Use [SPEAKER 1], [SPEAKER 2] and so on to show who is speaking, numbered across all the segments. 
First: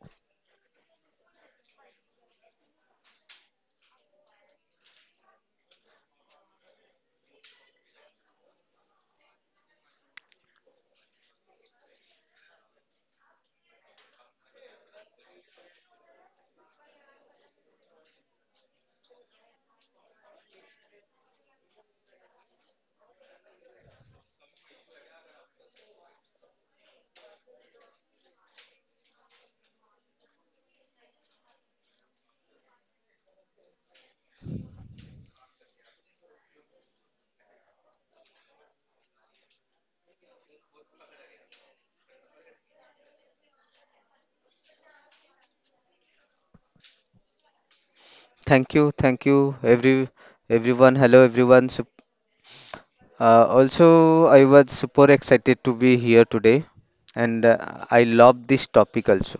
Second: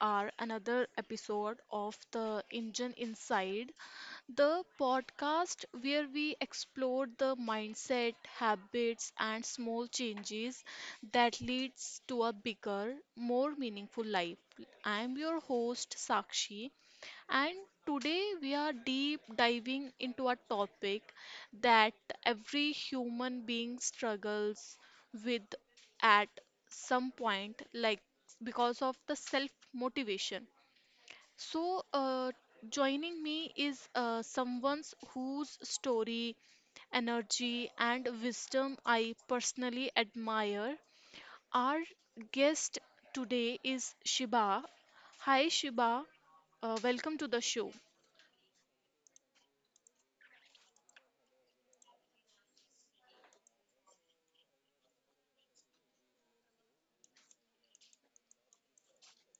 [SPEAKER 1] our another episode of the Engine Inside, the podcast where we explore the mindset, habits and small changes that leads to a bigger, more meaningful life. I am your host Sakshi and today we are deep diving into a topic that every human being struggles with at some point like because of the self motivation. so uh, Joining me is someone whose story energy and wisdom I personally admire. Our guest today is Shiba. Hi Shiba, welcome to the show.
[SPEAKER 2] Thank you, everyone. Hello, everyone. Uh, also, I was super excited to be here today, and I love this topic also.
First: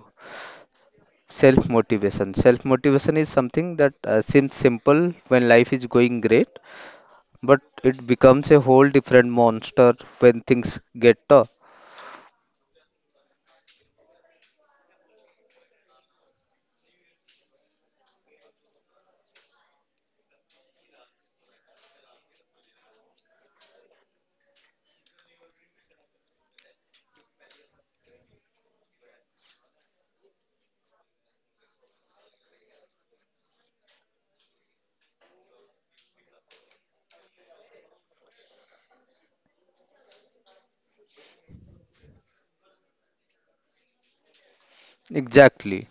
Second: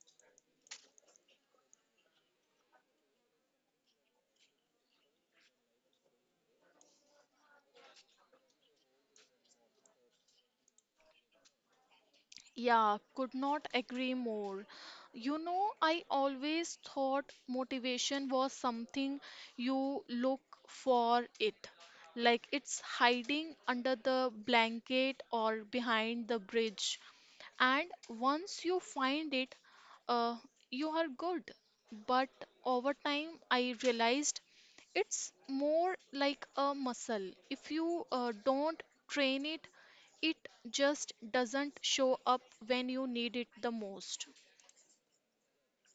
[SPEAKER 2] Self motivation. Self motivation is something that seems simple when life is going great, but it becomes a whole different monster when things get tough.
[SPEAKER 1] Yeah, could not agree more. You know, I always thought motivation was something you look for it. Like it's hiding under the blanket or behind the bridge. And once you find it, uh, you are good. But over time, I realized it's more like a muscle. If you don't train it, it just doesn't show up when you need it the most.
[SPEAKER 2] Exactly.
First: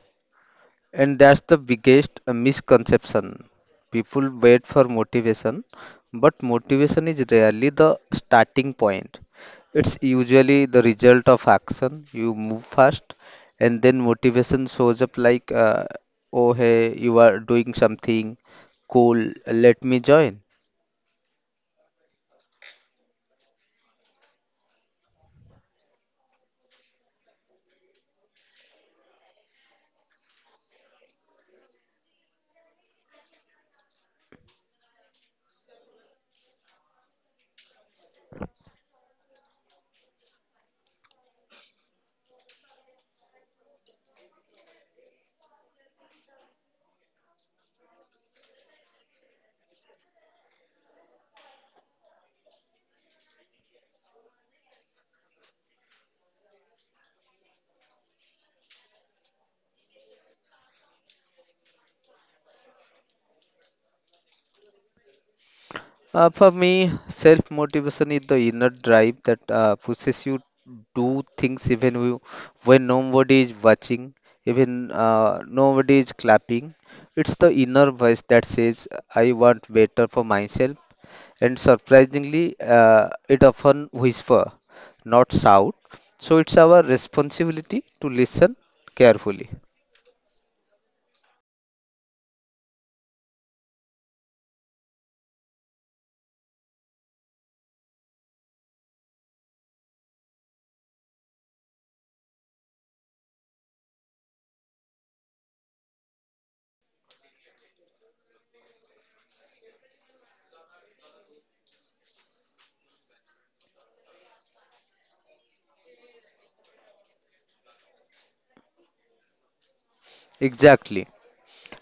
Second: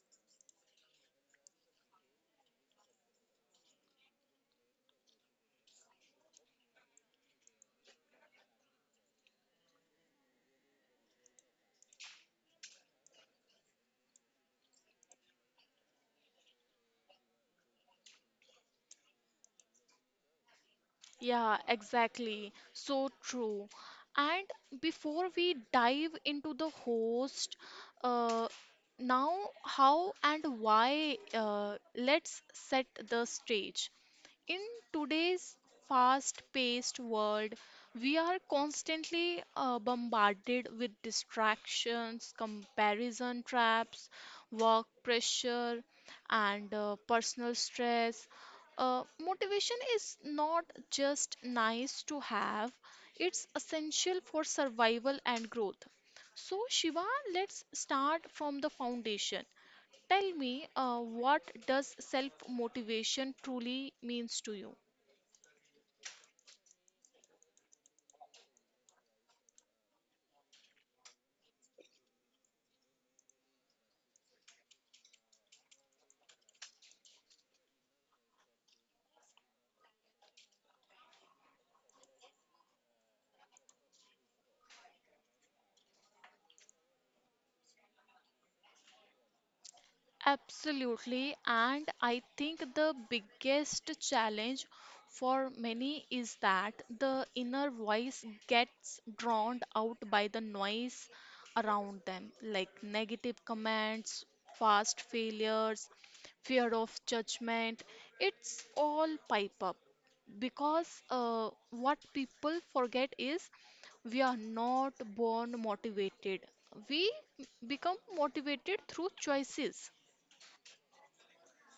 [SPEAKER 2] And that's the biggest misconception. People wait for motivation, but motivation is rarely the starting point. It's usually the result of action. You move fast, and then motivation shows up like, oh, hey, you are doing something cool, let me join.
[SPEAKER 1] Yeah, exactly. So true. And before we dive into the host, uh, now how and why, let's set the stage. In today's fast paced world, we are constantly bombarded with distractions, comparison traps, work pressure, and personal stress. Motivation is not just nice to have, it's essential for survival and growth. So, Shiva, let's start from the foundation. Tell me, what does self motivation truly means to you?
[SPEAKER 2] For me, self motivation is the inner drive that pushes you do things even you, when nobody is watching, even nobody is clapping. It's the inner voice that says, I want better for myself. And surprisingly, it often whisper, not shout. So it's our responsibility to listen carefully.
[SPEAKER 1] Absolutely, and I think the biggest challenge for many is that the inner voice gets drowned out by the noise around them, like negative comments, fast failures, fear of judgment. It's all pipe up because what people forget is we are not born motivated, we become motivated through choices.
[SPEAKER 2] Exactly.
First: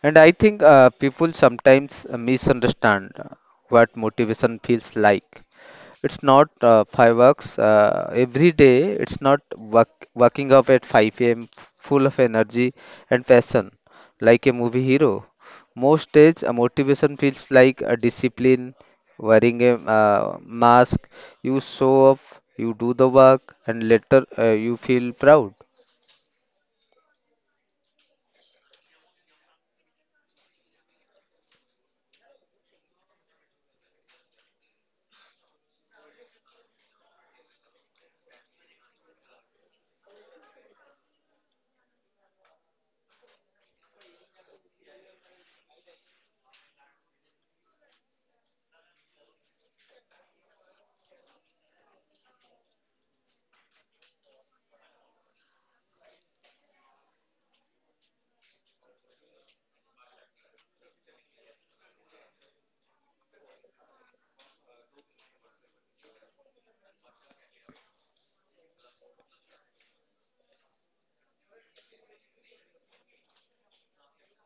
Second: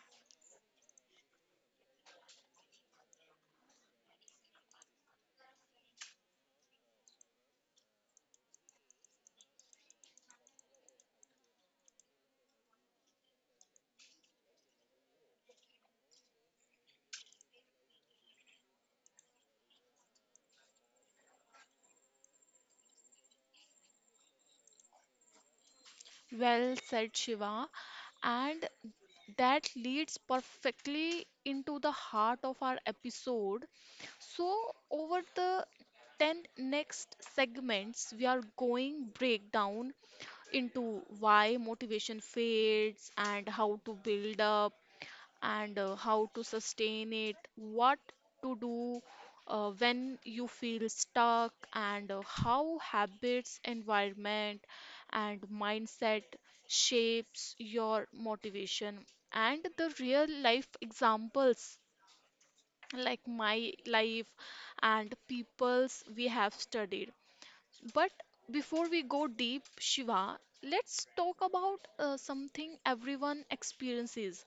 [SPEAKER 2] And I think people sometimes misunderstand what motivation feels like. It's not fireworks every day. It's not waking up at 5 a.m. full of energy and passion, like a movie hero. Most days, a motivation feels like a discipline, wearing a mask. You show up, you do the work, and later you feel proud.
[SPEAKER 1] Well said, Shiva. And that leads perfectly into the heart of our episode. So, over the 10 next segments, we are going breakdown into why motivation fades and how to build up and how to sustain it, what to do when you feel stuck, and how habits, environment, and mindset shapes your motivation, and the real life examples like my life and people's we have studied. But before we go deep, Shiva, let's talk about something everyone experiences,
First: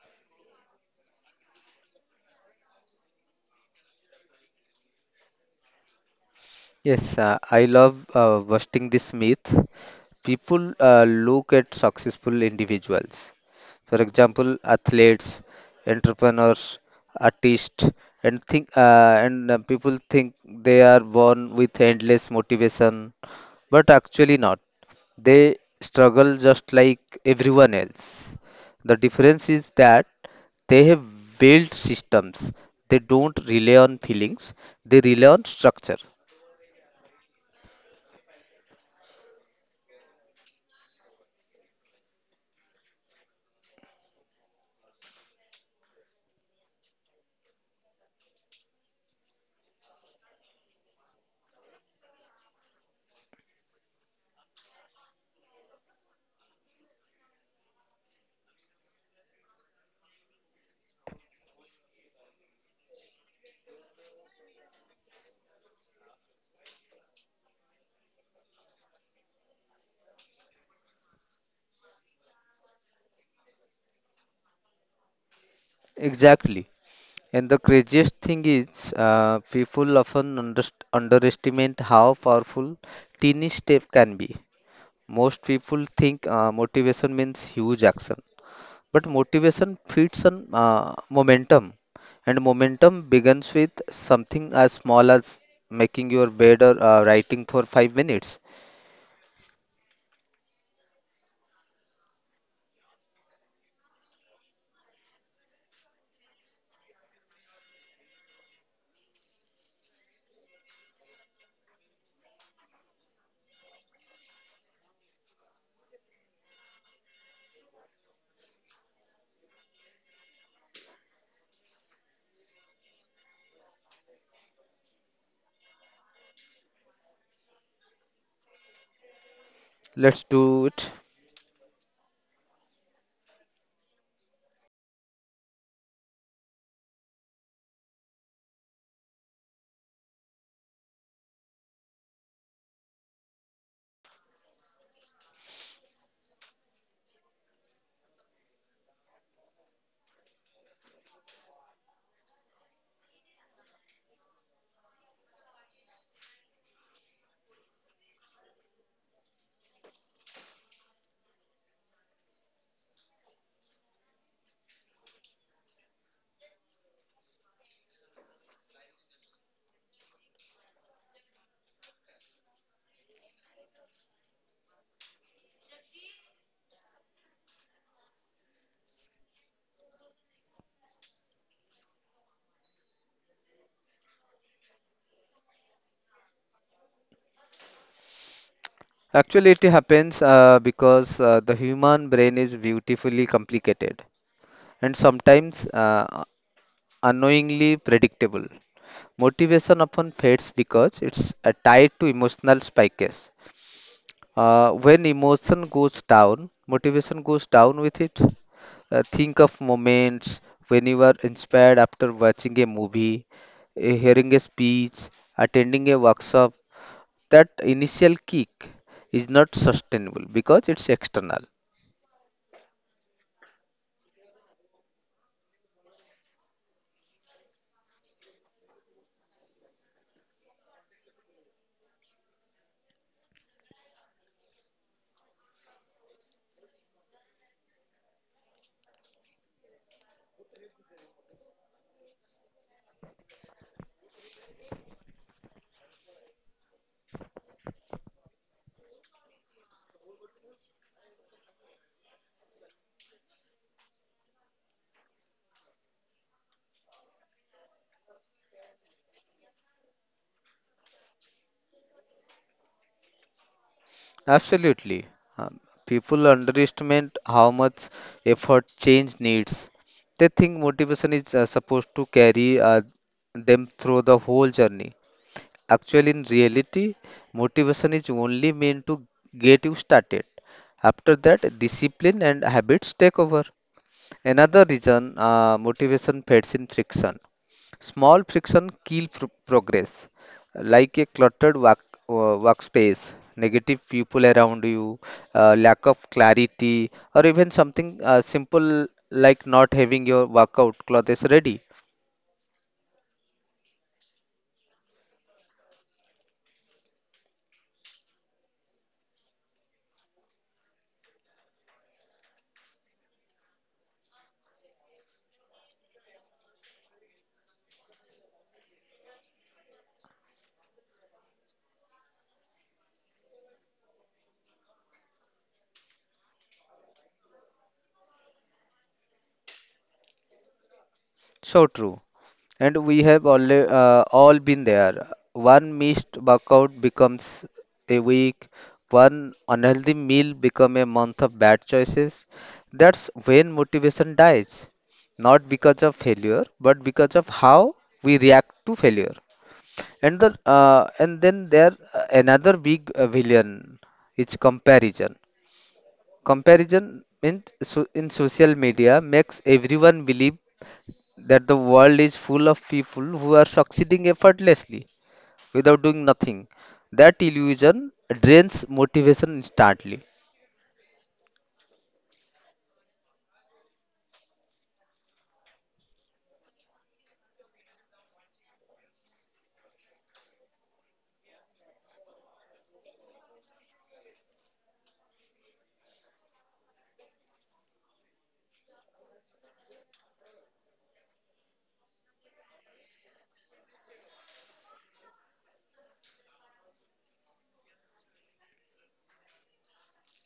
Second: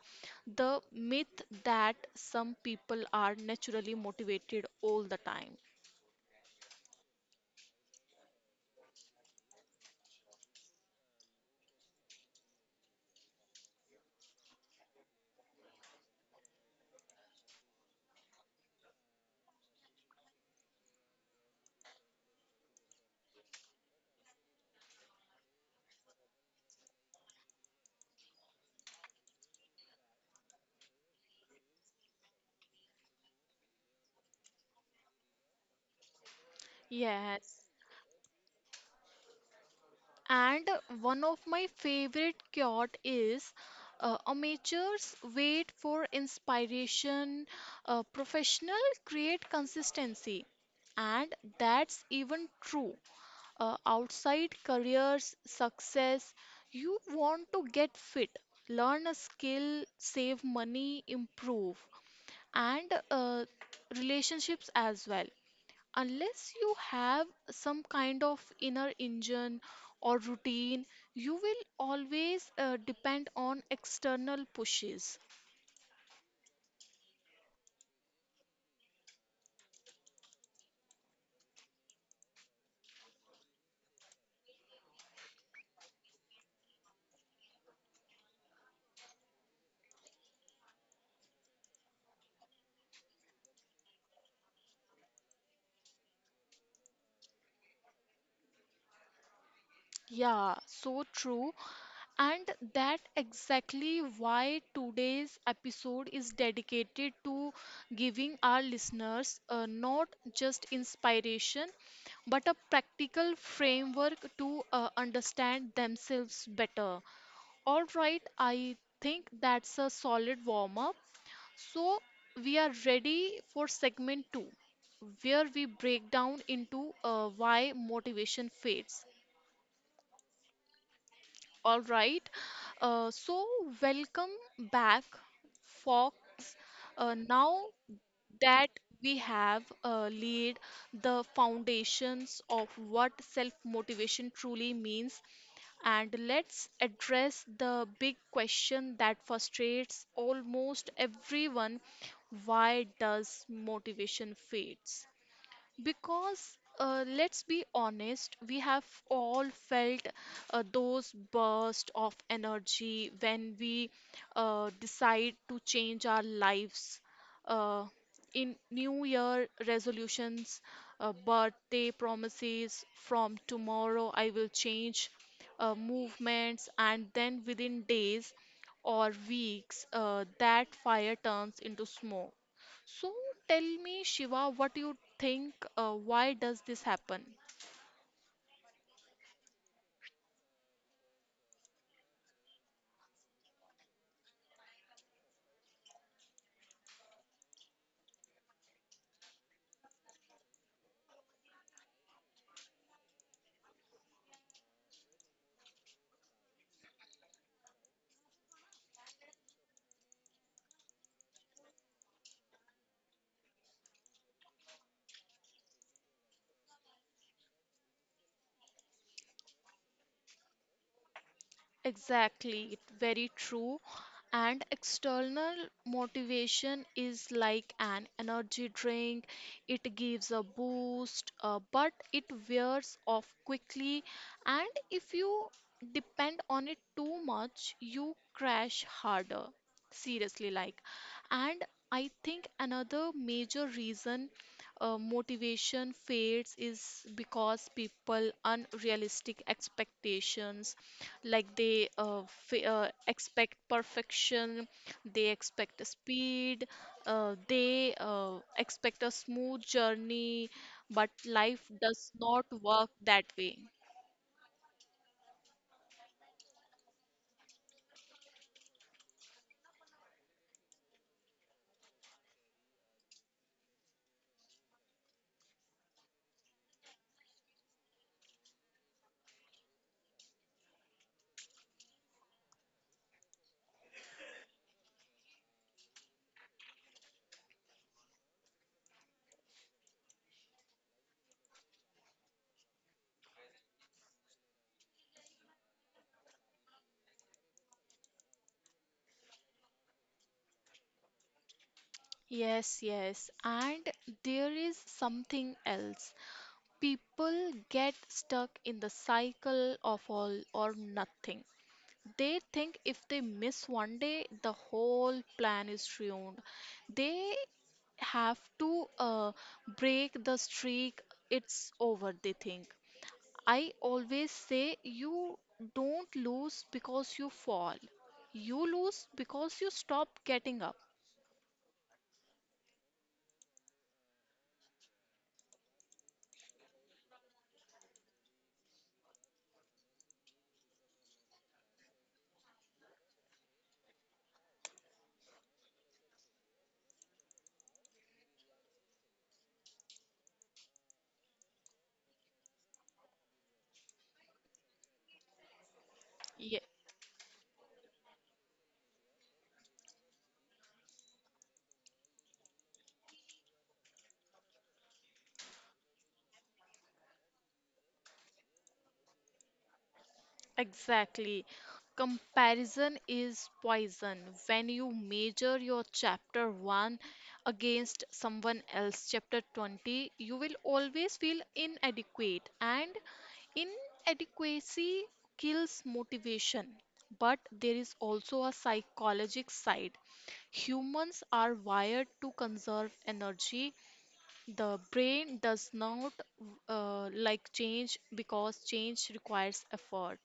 [SPEAKER 1] the myth that some people are naturally motivated all the time.
[SPEAKER 2] Yes, I love busting this myth. People look at successful individuals, for example, athletes, entrepreneurs, artists, and think and people think they are born with endless motivation, but actually not. They struggle just like everyone else. The difference is that they have built systems. They don't rely on feelings. They rely on structure.
[SPEAKER 1] Yes. And one of my favorite quote is, amateurs wait for inspiration, professional create consistency. And that's even true outside careers, success. You want to get fit, learn a skill, save money, improve, and relationships as well. Unless you have some kind of inner engine or routine, you will always depend on external pushes.
[SPEAKER 2] Exactly. And the craziest thing is, people often underestimate how powerful teeny step can be. Most people think motivation means huge action, but motivation feeds on momentum, and momentum begins with something as small as making your bed or writing for 5 minutes.
[SPEAKER 1] Yeah, so true. And that exactly why today's episode is dedicated to giving our listeners not just inspiration but a practical framework to understand themselves better. All right, I think that's a solid warm up. So we are ready for segment 2, where we break down into why motivation fades.
[SPEAKER 2] Let's do it.
[SPEAKER 1] All right. Uh, so, welcome back, folks. Now that we have laid the foundations of what self motivation truly means, and let's address the big question that frustrates almost everyone, why does motivation fades? Because let's be honest, we have all felt those bursts of energy when we decide to change our lives, uh, in New Year resolutions, birthday promises, from tomorrow I will change movements, and then within days or weeks, that fire turns into smoke. So tell me, Shiva, what you think? Why does this happen?
[SPEAKER 2] Actually, it happens because the human brain is beautifully complicated, and sometimes unknowingly predictable. Motivation often fades because it's tied to emotional spikes. When emotion goes down, motivation goes down with it. Think of moments when you were inspired after watching a movie, hearing a speech, attending a workshop. That initial kick is not sustainable because it's external.
[SPEAKER 1] Exactly, very true. And external motivation is like an energy drink. It gives a boost, but it wears off quickly. And if you depend on it too much, you crash harder. Seriously, like. And I think another major reason motivation fades is because people unrealistic expectations, like they f expect perfection, they expect speed, they expect a smooth journey, but life does not work that way.
[SPEAKER 2] Absolutely. Um, People underestimate how much effort change needs. They think motivation is supposed to carry them through the whole journey. Actually, in reality, motivation is only meant to get you started. After that, discipline and habits take over. Another reason motivation fades in friction. Small friction kill progress, like a cluttered workspace, negative people around you, lack of clarity, or even something simple like not having your workout clothes ready.
[SPEAKER 1] Yes, yes. And there is something else. People get stuck in the cycle of all or nothing. They think if they miss 1 day, the whole plan is ruined. They have to break the streak. It's over, they think. I always say you don't lose because you fall. You lose because you stop getting up.
[SPEAKER 2] So true. And we have all been there. One missed workout becomes a week, one unhealthy meal become a month of bad choices. That's when motivation dies. Not because of failure, but because of how we react to failure. And then there another big villain is comparison. Comparison in social media makes everyone believe that the world is full of people who are succeeding effortlessly without doing nothing. That illusion drains motivation instantly.
[SPEAKER 1] Exactly. Comparison is poison. When you measure your chapter 1 against someone else chapter 20, you will always feel inadequate and inadequacy kills motivation. But there is also a psychological side. Humans are wired to conserve energy, the brain does not like change because change requires effort.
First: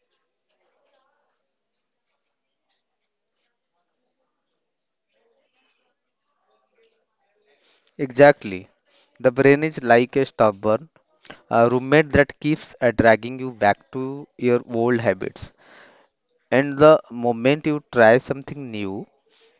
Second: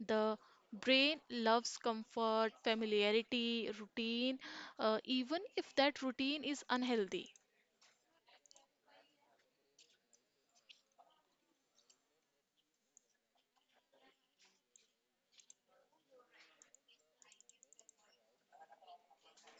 [SPEAKER 1] The brain loves comfort, familiarity, routine, even if that routine is unhealthy.
[SPEAKER 2] Exactly. The brain is like a stubborn a roommate that keeps dragging you back to your old habits. And the moment you try something new,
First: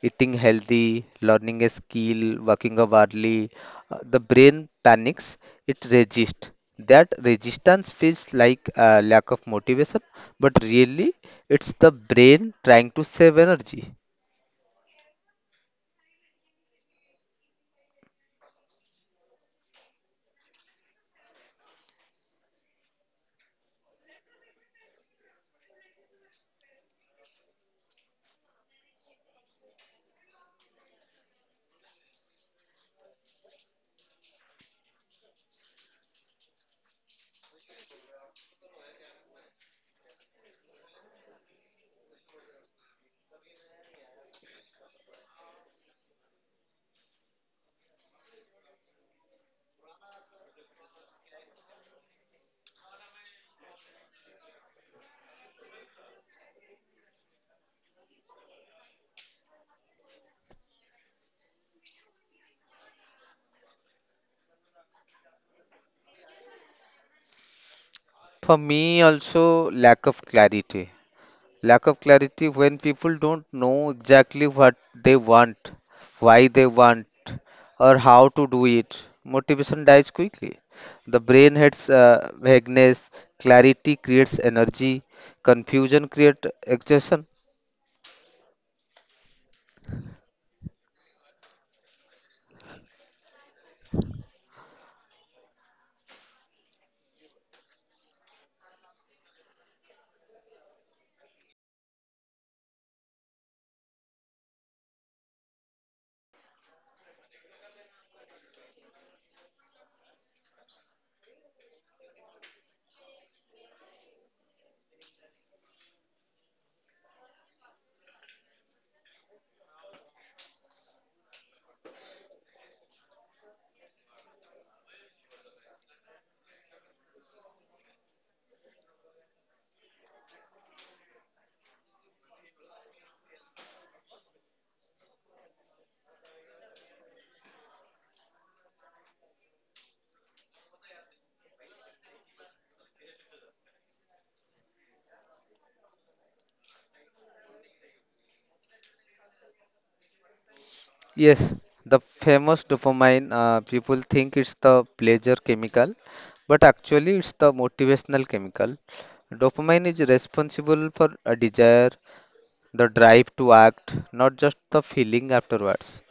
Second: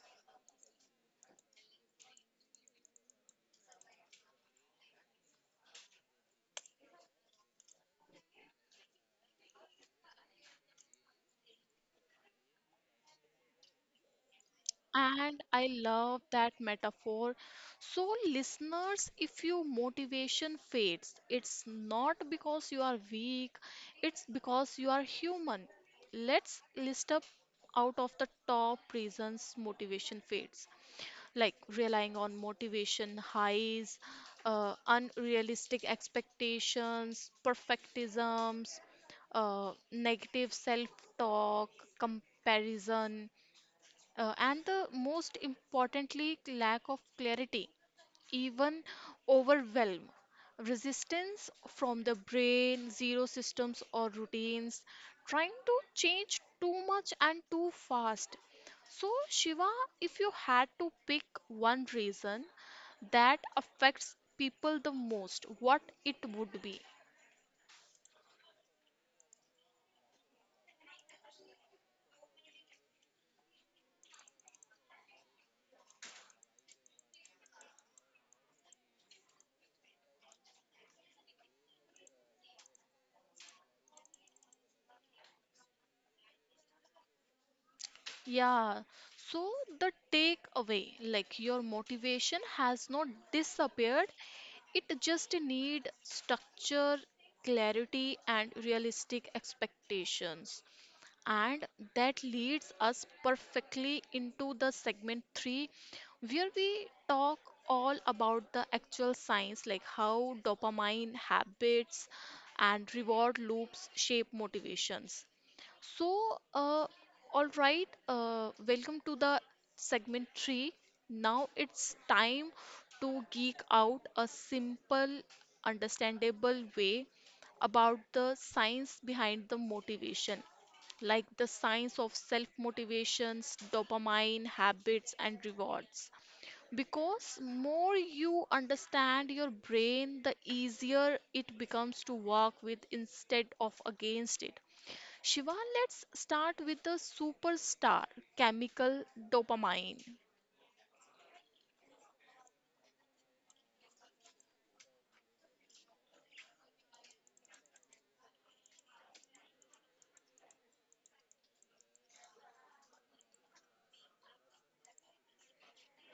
[SPEAKER 2] eating healthy, learning a skill, working out hourly, the brain panics, it resists. That resistance feels like a lack of motivation, but really it's the brain trying to save energy.
[SPEAKER 1] And I love that metaphor. So, listeners, if your motivation fades, it's not because you are weak, it's because you are human. Let's list up out of the top reasons motivation fades, like relying on motivation highs, unrealistic expectations, perfectisms, negative self talk, comparison, and the most importantly lack of clarity, even overwhelm, resistance from the brain, zero systems or routines, trying to change too much and too fast. So Shiva, if you had to pick one reason that affects people the most, what it would be?
[SPEAKER 2] For me, also lack of clarity. Lack of clarity when people don't know exactly what they want, why they want, or how to do it. Motivation dies quickly. The brain hates vagueness, clarity creates energy, confusion creates exhaustion.
[SPEAKER 1] Yeah, so the takeaway, like your motivation has not disappeared, it just need structure, clarity, and realistic expectations. And that leads us perfectly into the segment 3, where we talk all about the actual science, like how dopamine habits and reward loops shape motivations. So, uh, all right, welcome to the segment 3. Now it's time to geek out a simple, understandable way about the science behind the motivation, like the science of self motivations, dopamine, habits, and rewards. Because more you understand your brain, the easier it becomes to work with instead of against it. Shiva, let's start with the superstar chemical, dopamine.
[SPEAKER 2] Yes, the famous dopamine, people think it's the pleasure chemical, but actually it's the motivational chemical. Dopamine is responsible for a desire, the drive to act, not just the feeling afterwards.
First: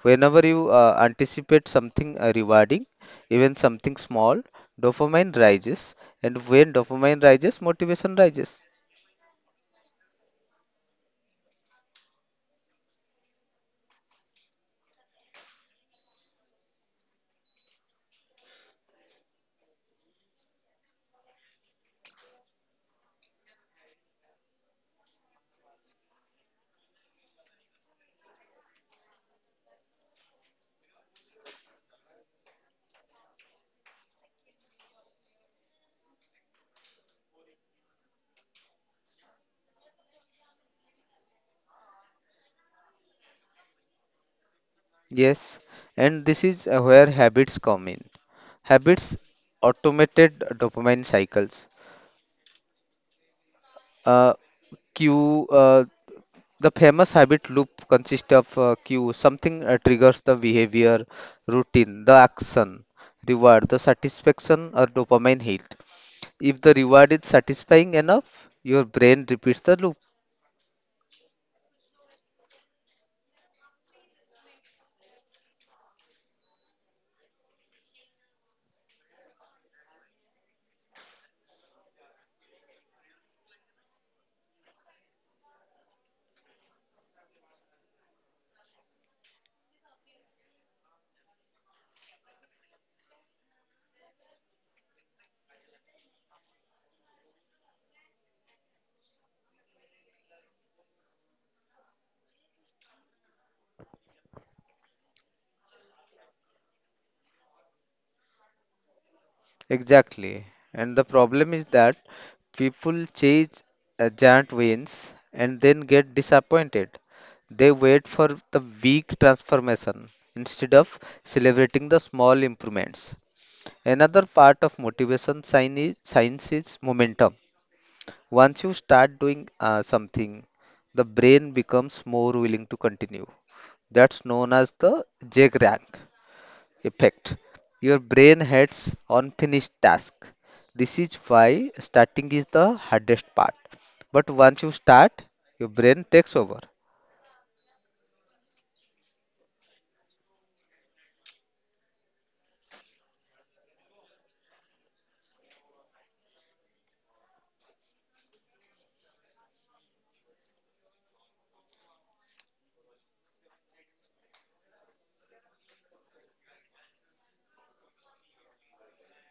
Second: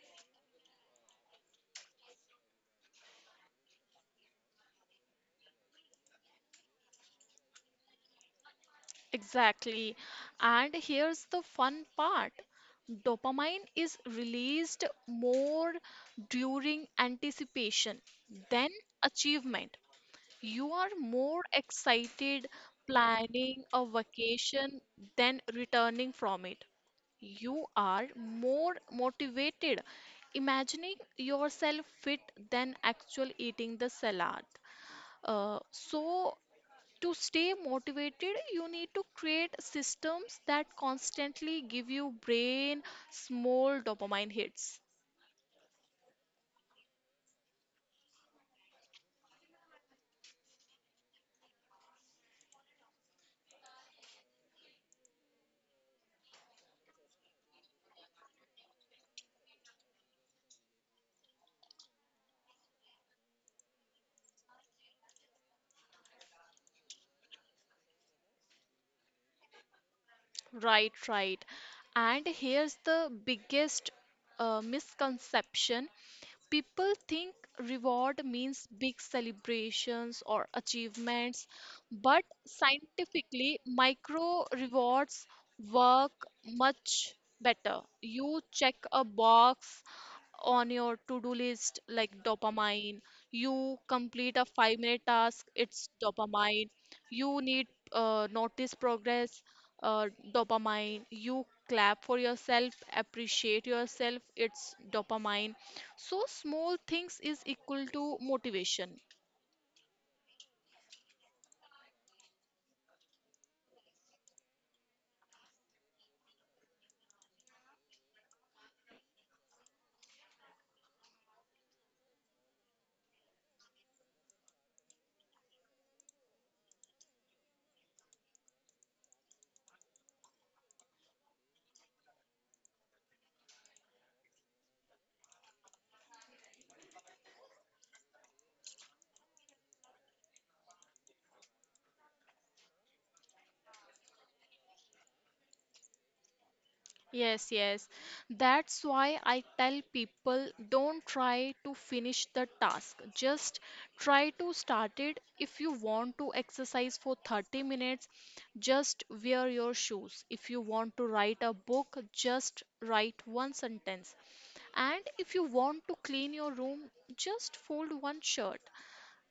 [SPEAKER 2] Whenever you anticipate something rewarding, even something small, dopamine rises, and when dopamine rises, motivation rises.
[SPEAKER 1] Exactly. And here's the fun part. Dopamine is released more during anticipation than achievement. You are more excited planning a vacation than returning from it. You are more motivated imagining yourself fit than actual eating the salad. So to stay motivated, you need to create systems that constantly give you brain small dopamine hits.
[SPEAKER 2] Yes, and this is where habits come in. Habits automated dopamine cycles. Uh, cue The famous habit loop consists of cue, something triggers the behavior, routine, the action, reward, the satisfaction, or dopamine hit. If the reward is satisfying enough, your brain repeats the loop.
[SPEAKER 1] Right, right. And here's the biggest misconception. People think reward means big celebrations or achievements, but scientifically, micro rewards work much better. You check a box on your to-do list, like dopamine. You complete a five-minute task, it's dopamine. You need notice progress, uh, dopamine. You clap for yourself, appreciate yourself, it's dopamine. So, small things is equal to motivation.
[SPEAKER 2] Exactly. And the problem is that people chase giant wins and then get disappointed. They wait for the big transformation instead of celebrating the small improvements. Another part of science is momentum. Once you start doing something, the brain becomes more willing to continue. That's known as the J-Rank effect. Your brain heads on finished task. This is why starting is the hardest part. But once you start, your brain takes over.
[SPEAKER 1] Yes, yes. That's why I tell people don't try to finish the task. Just try to start it. If you want to exercise for 30 minutes, just wear your shoes. If you want to write a book, just write one sentence. And if you want to clean your room, just fold one shirt.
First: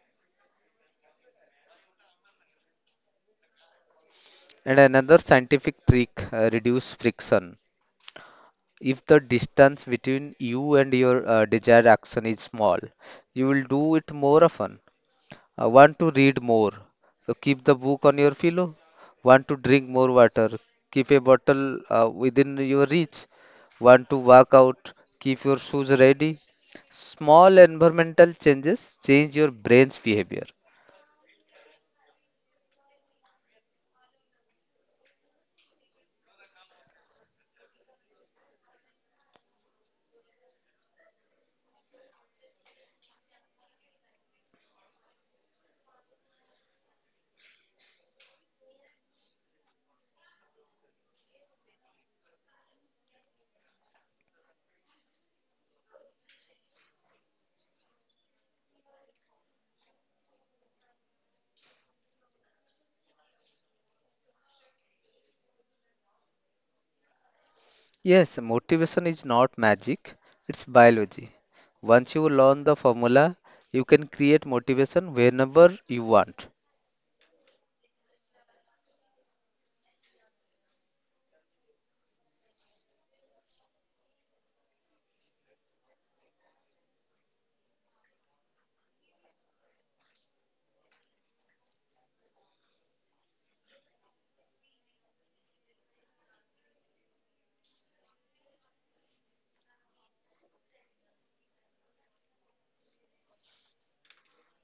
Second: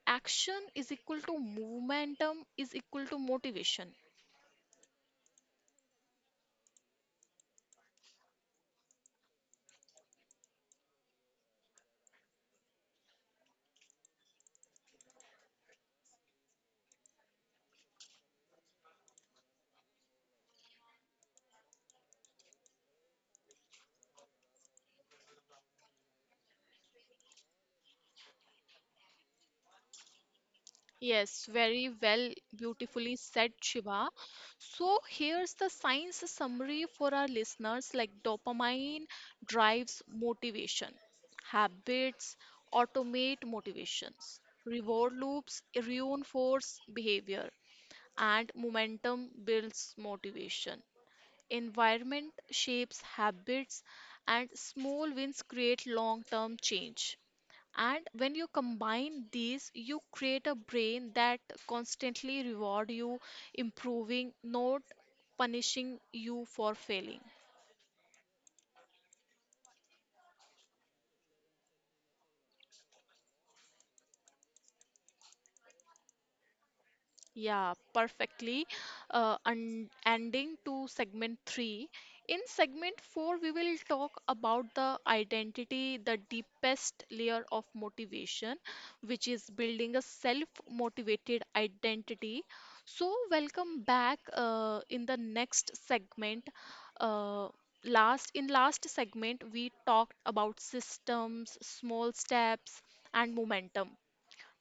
[SPEAKER 1] Action is equal to momentum is equal to motivation.
[SPEAKER 2] And another scientific trick reduce friction. If the distance between you and your desired action is small, you will do it more often. Want to read more? So keep the book on your pillow. Want to drink more water? Keep a bottle within your reach. Want to work out? Keep your shoes ready. Small environmental changes change your brain's behavior.
[SPEAKER 1] Yes, very well, beautifully said, Shiva. So, here's the science summary for our listeners, like dopamine drives motivation, habits automate motivations, reward loops reinforce behavior, and momentum builds motivation. Environment shapes habits, and small wins create long term change. And when you combine these, you create a brain that constantly reward you improving, not punishing you for failing.
[SPEAKER 2] Yes, motivation is not magic, it's biology. Once you learn the formula, you can create motivation whenever you want.
[SPEAKER 1] Yeah, perfectly. And ending to segment three. In segment four, we will talk about the identity, the deepest layer of motivation, which is building a self-motivated identity. So, welcome back in the next segment. Uh, Last in last segment, we talked about systems, small steps, and momentum.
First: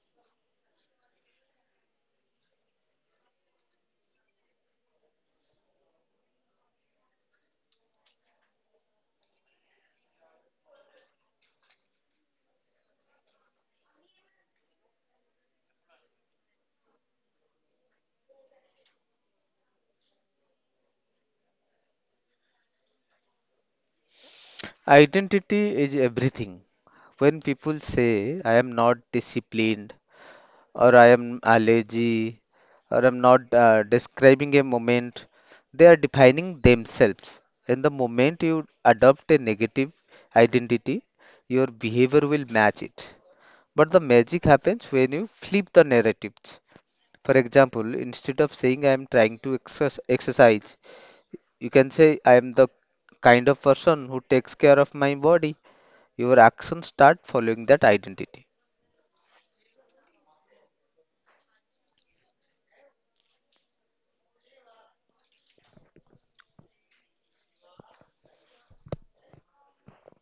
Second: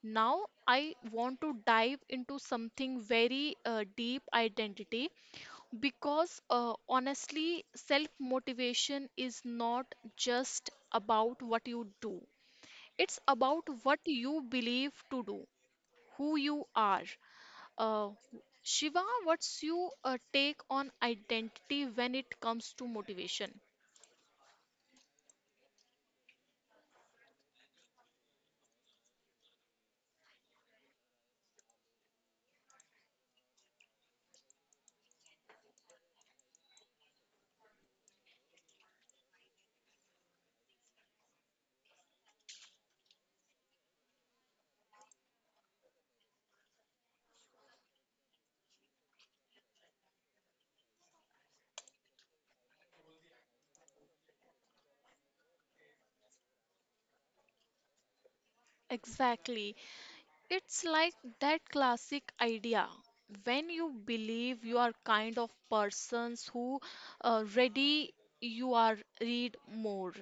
[SPEAKER 1] Now, I want to dive into something very deep, identity, because honestly, self motivation is not just about what you do, it's about what you believe to do, who you are. Uh, Shiva, what's your take on identity when it comes to motivation?
[SPEAKER 2] Identity is everything. When people say, I am not disciplined, or I am lazy, or I'm not describing a moment, they are defining themselves. And the moment you adopt a negative identity, your behavior will match it. But the magic happens when you flip the narratives. For example, instead of saying I am trying to exercise, you can say I am the kind of person who takes care of my body. Your actions start following that identity.
[SPEAKER 1] Exactly. It's like that classic idea, when you believe you are kind of persons who ready you are read more.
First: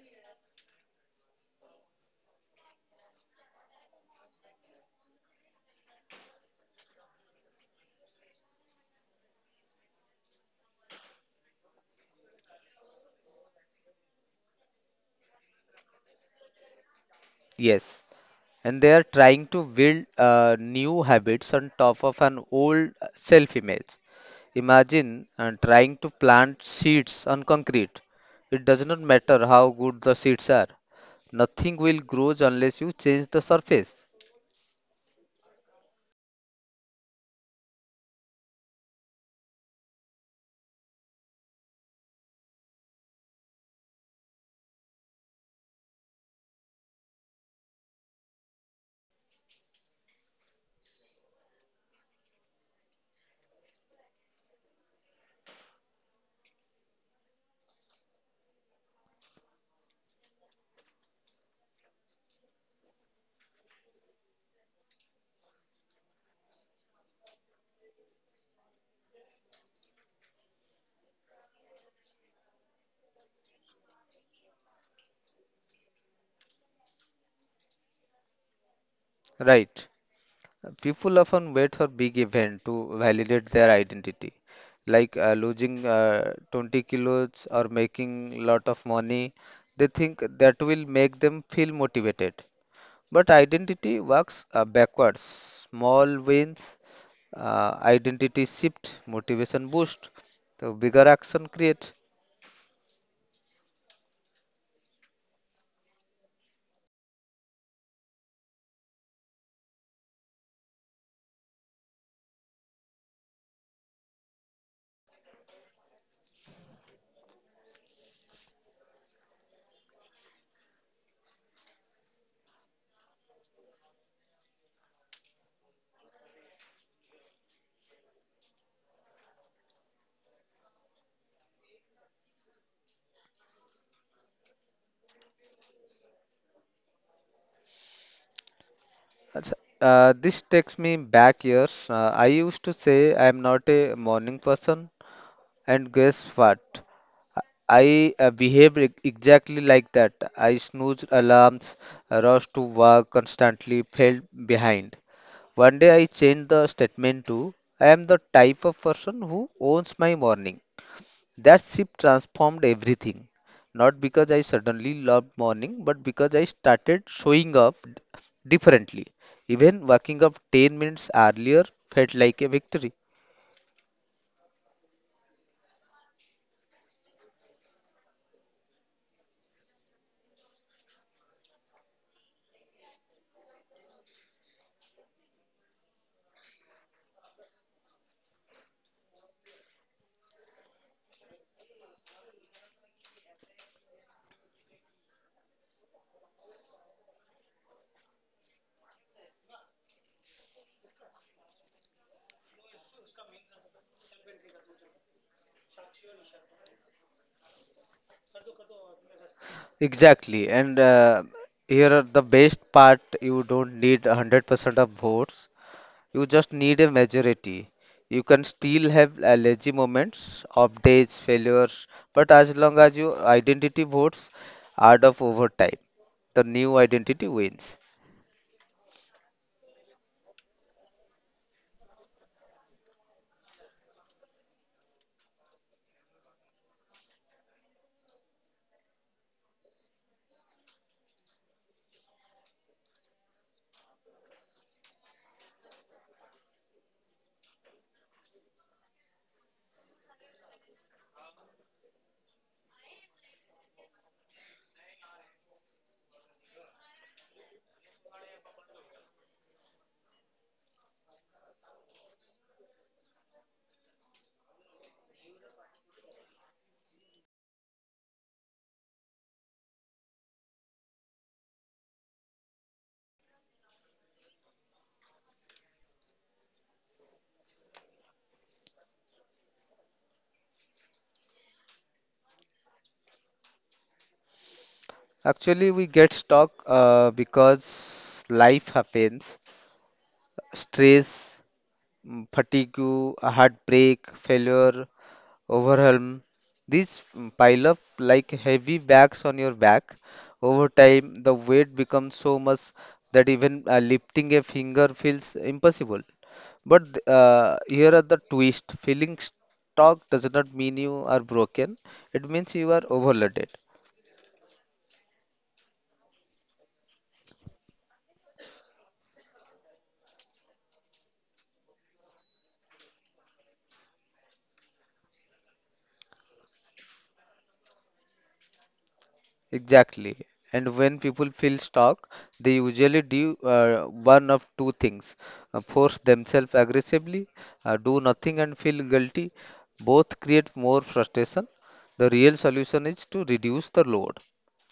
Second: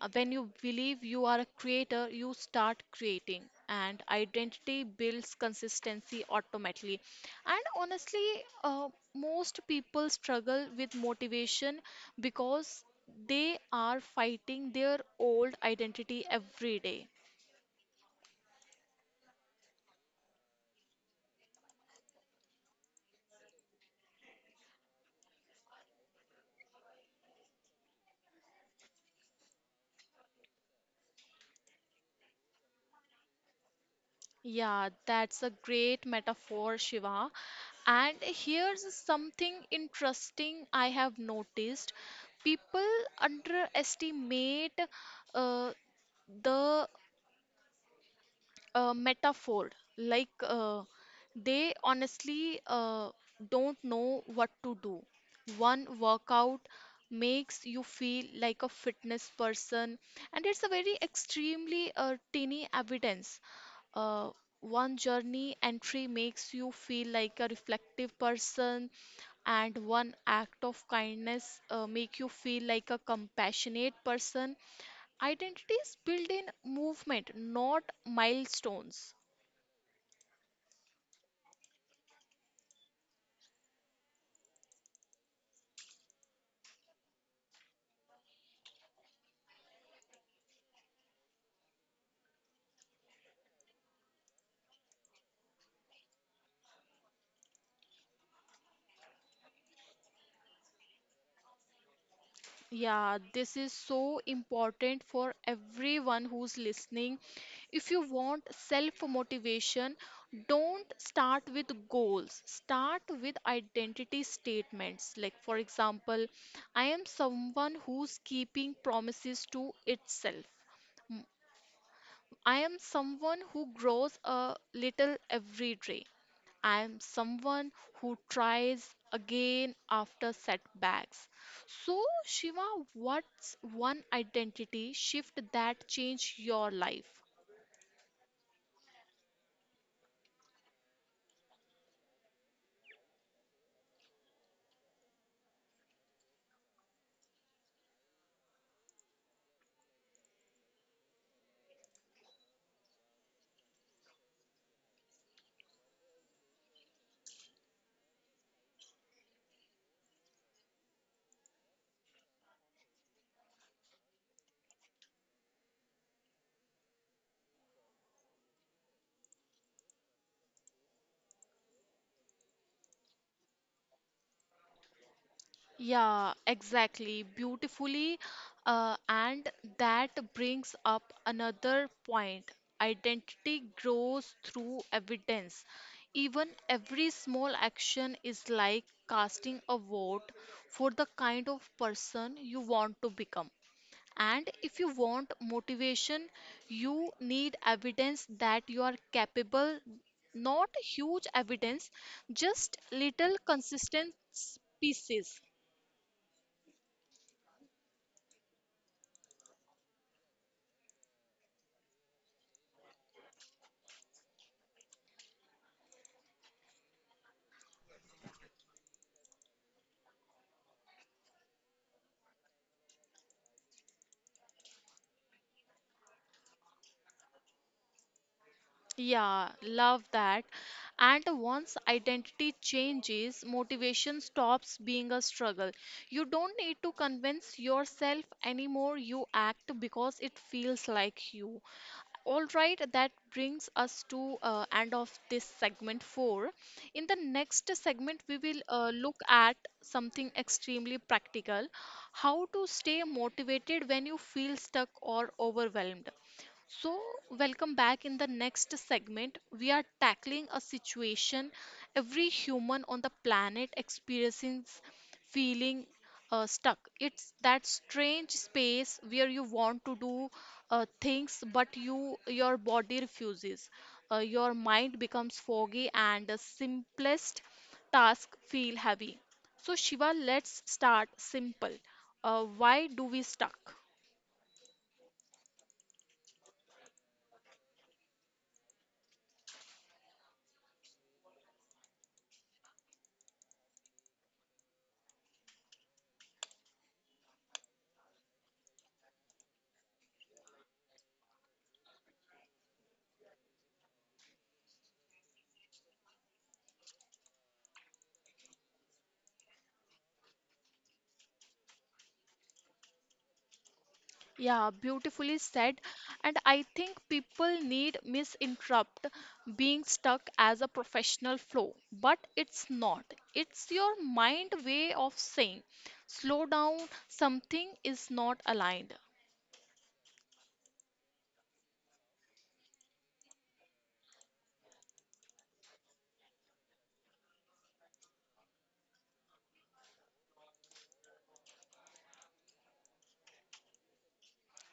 [SPEAKER 1] When you believe you are a creator, you start creating and identity builds consistency automatically. And honestly, uh, most people struggle with motivation because they are fighting their old identity every day.
[SPEAKER 2] Yes, and they are trying to build new habits on top of an old self image. Imagine trying to plant seeds on concrete. It does not matter how good the seeds are, nothing will grow unless you change the surface.
[SPEAKER 1] Yeah, that's a great metaphor, Shiva. And here's something interesting I have noticed. People underestimate uh, the metaphor. Like they honestly don't know what to do. One workout makes you feel like a fitness person, and it's a very extremely teeny evidence. Uh, One journey entry makes you feel like a reflective person, and one act of kindness make you feel like a compassionate person. Identity is built in movement, not milestones.
[SPEAKER 2] Right. People often wait for big event to validate their identity, like losing 20 kilos or making lot of money. They think that will make them feel motivated. But identity works backwards. Small wins, identity shift, motivation boost. So bigger action create.
[SPEAKER 1] Yeah, this is so important for everyone who's listening. If you want self motivation, don't start with goals, start with identity statements. Like, for example, I am someone who's keeping promises to itself. I am someone who grows a little every day. I am someone who tries again after setbacks. So, Shiva, what's one identity shift that changed your life?
[SPEAKER 2] Achha, this takes me back years. I used to say I am not a morning person. And guess what? I behave exactly like that. I snooze alarms, rush to work constantly, fell behind. One day I changed the statement to I am the type of person who owns my morning. That shift transformed everything. Not because I suddenly loved morning, but because I started showing up differently. Even waking up 10 minutes earlier felt like a victory.
[SPEAKER 1] Yeah, exactly. Beautifully. And that brings up another point. Identity grows through evidence. Even every small action is like casting a vote for the kind of person you want to become. And if you want motivation, you need evidence that you are capable, not huge evidence, just little consistent pieces.
[SPEAKER 2] Exactly. And here are the best part, you don't need 100% of votes. You just need a majority. You can still have allergy moments, off days, failures, but as long as your identity votes add up over time, the new identity wins.
[SPEAKER 1] Yeah, love that. And once identity changes, motivation stops being a struggle. You don't need to convince yourself anymore. You act because it feels like you. All right, that brings us to end of this segment 4. In the next segment, we will look at something extremely practical, how to stay motivated when you feel stuck or overwhelmed. So, welcome back in the next segment. We are tackling a situation every human on the planet experiences feeling stuck. It's that strange space where you want to do things but you your body refuses. Your mind becomes foggy and the simplest task feel heavy. So Shiva, let's start simple. Why do we stuck?
[SPEAKER 2] Actually, we get stuck because life happens. Stress, fatigue, heartbreak, failure, overwhelm. These pile up like heavy bags on your back. Over time, the weight becomes so much that even lifting a finger feels impossible. But here are the twist. Feeling stuck does not mean you are broken. It means you are overloaded.
[SPEAKER 1] Yeah, beautifully said. And I think people need misinterrupt being stuck as a professional flow, but it's not. It's your mind way of saying, slow down, something is not aligned.
[SPEAKER 2] Exactly. And when people feel stuck, they usually do one of two things force themselves aggressively, do nothing, and feel guilty. Both create more frustration. The real solution is to reduce the load.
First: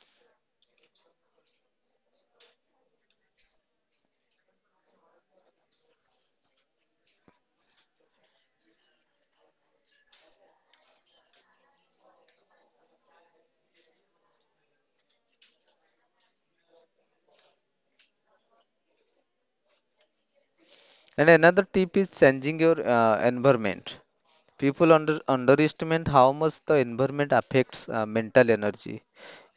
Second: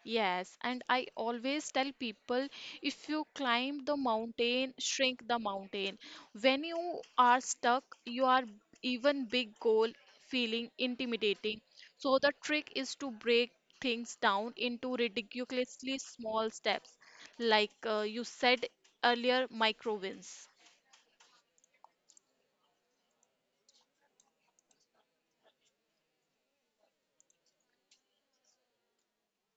[SPEAKER 1] Yes, and I always tell people if you climb the mountain, shrink the mountain. When you are stuck, you are even big goal feeling intimidating. So the trick is to break things down into ridiculously small steps, like you said earlier, micro wins.
[SPEAKER 2] And another tip is changing your environment. People underestimate how much the environment affects mental energy.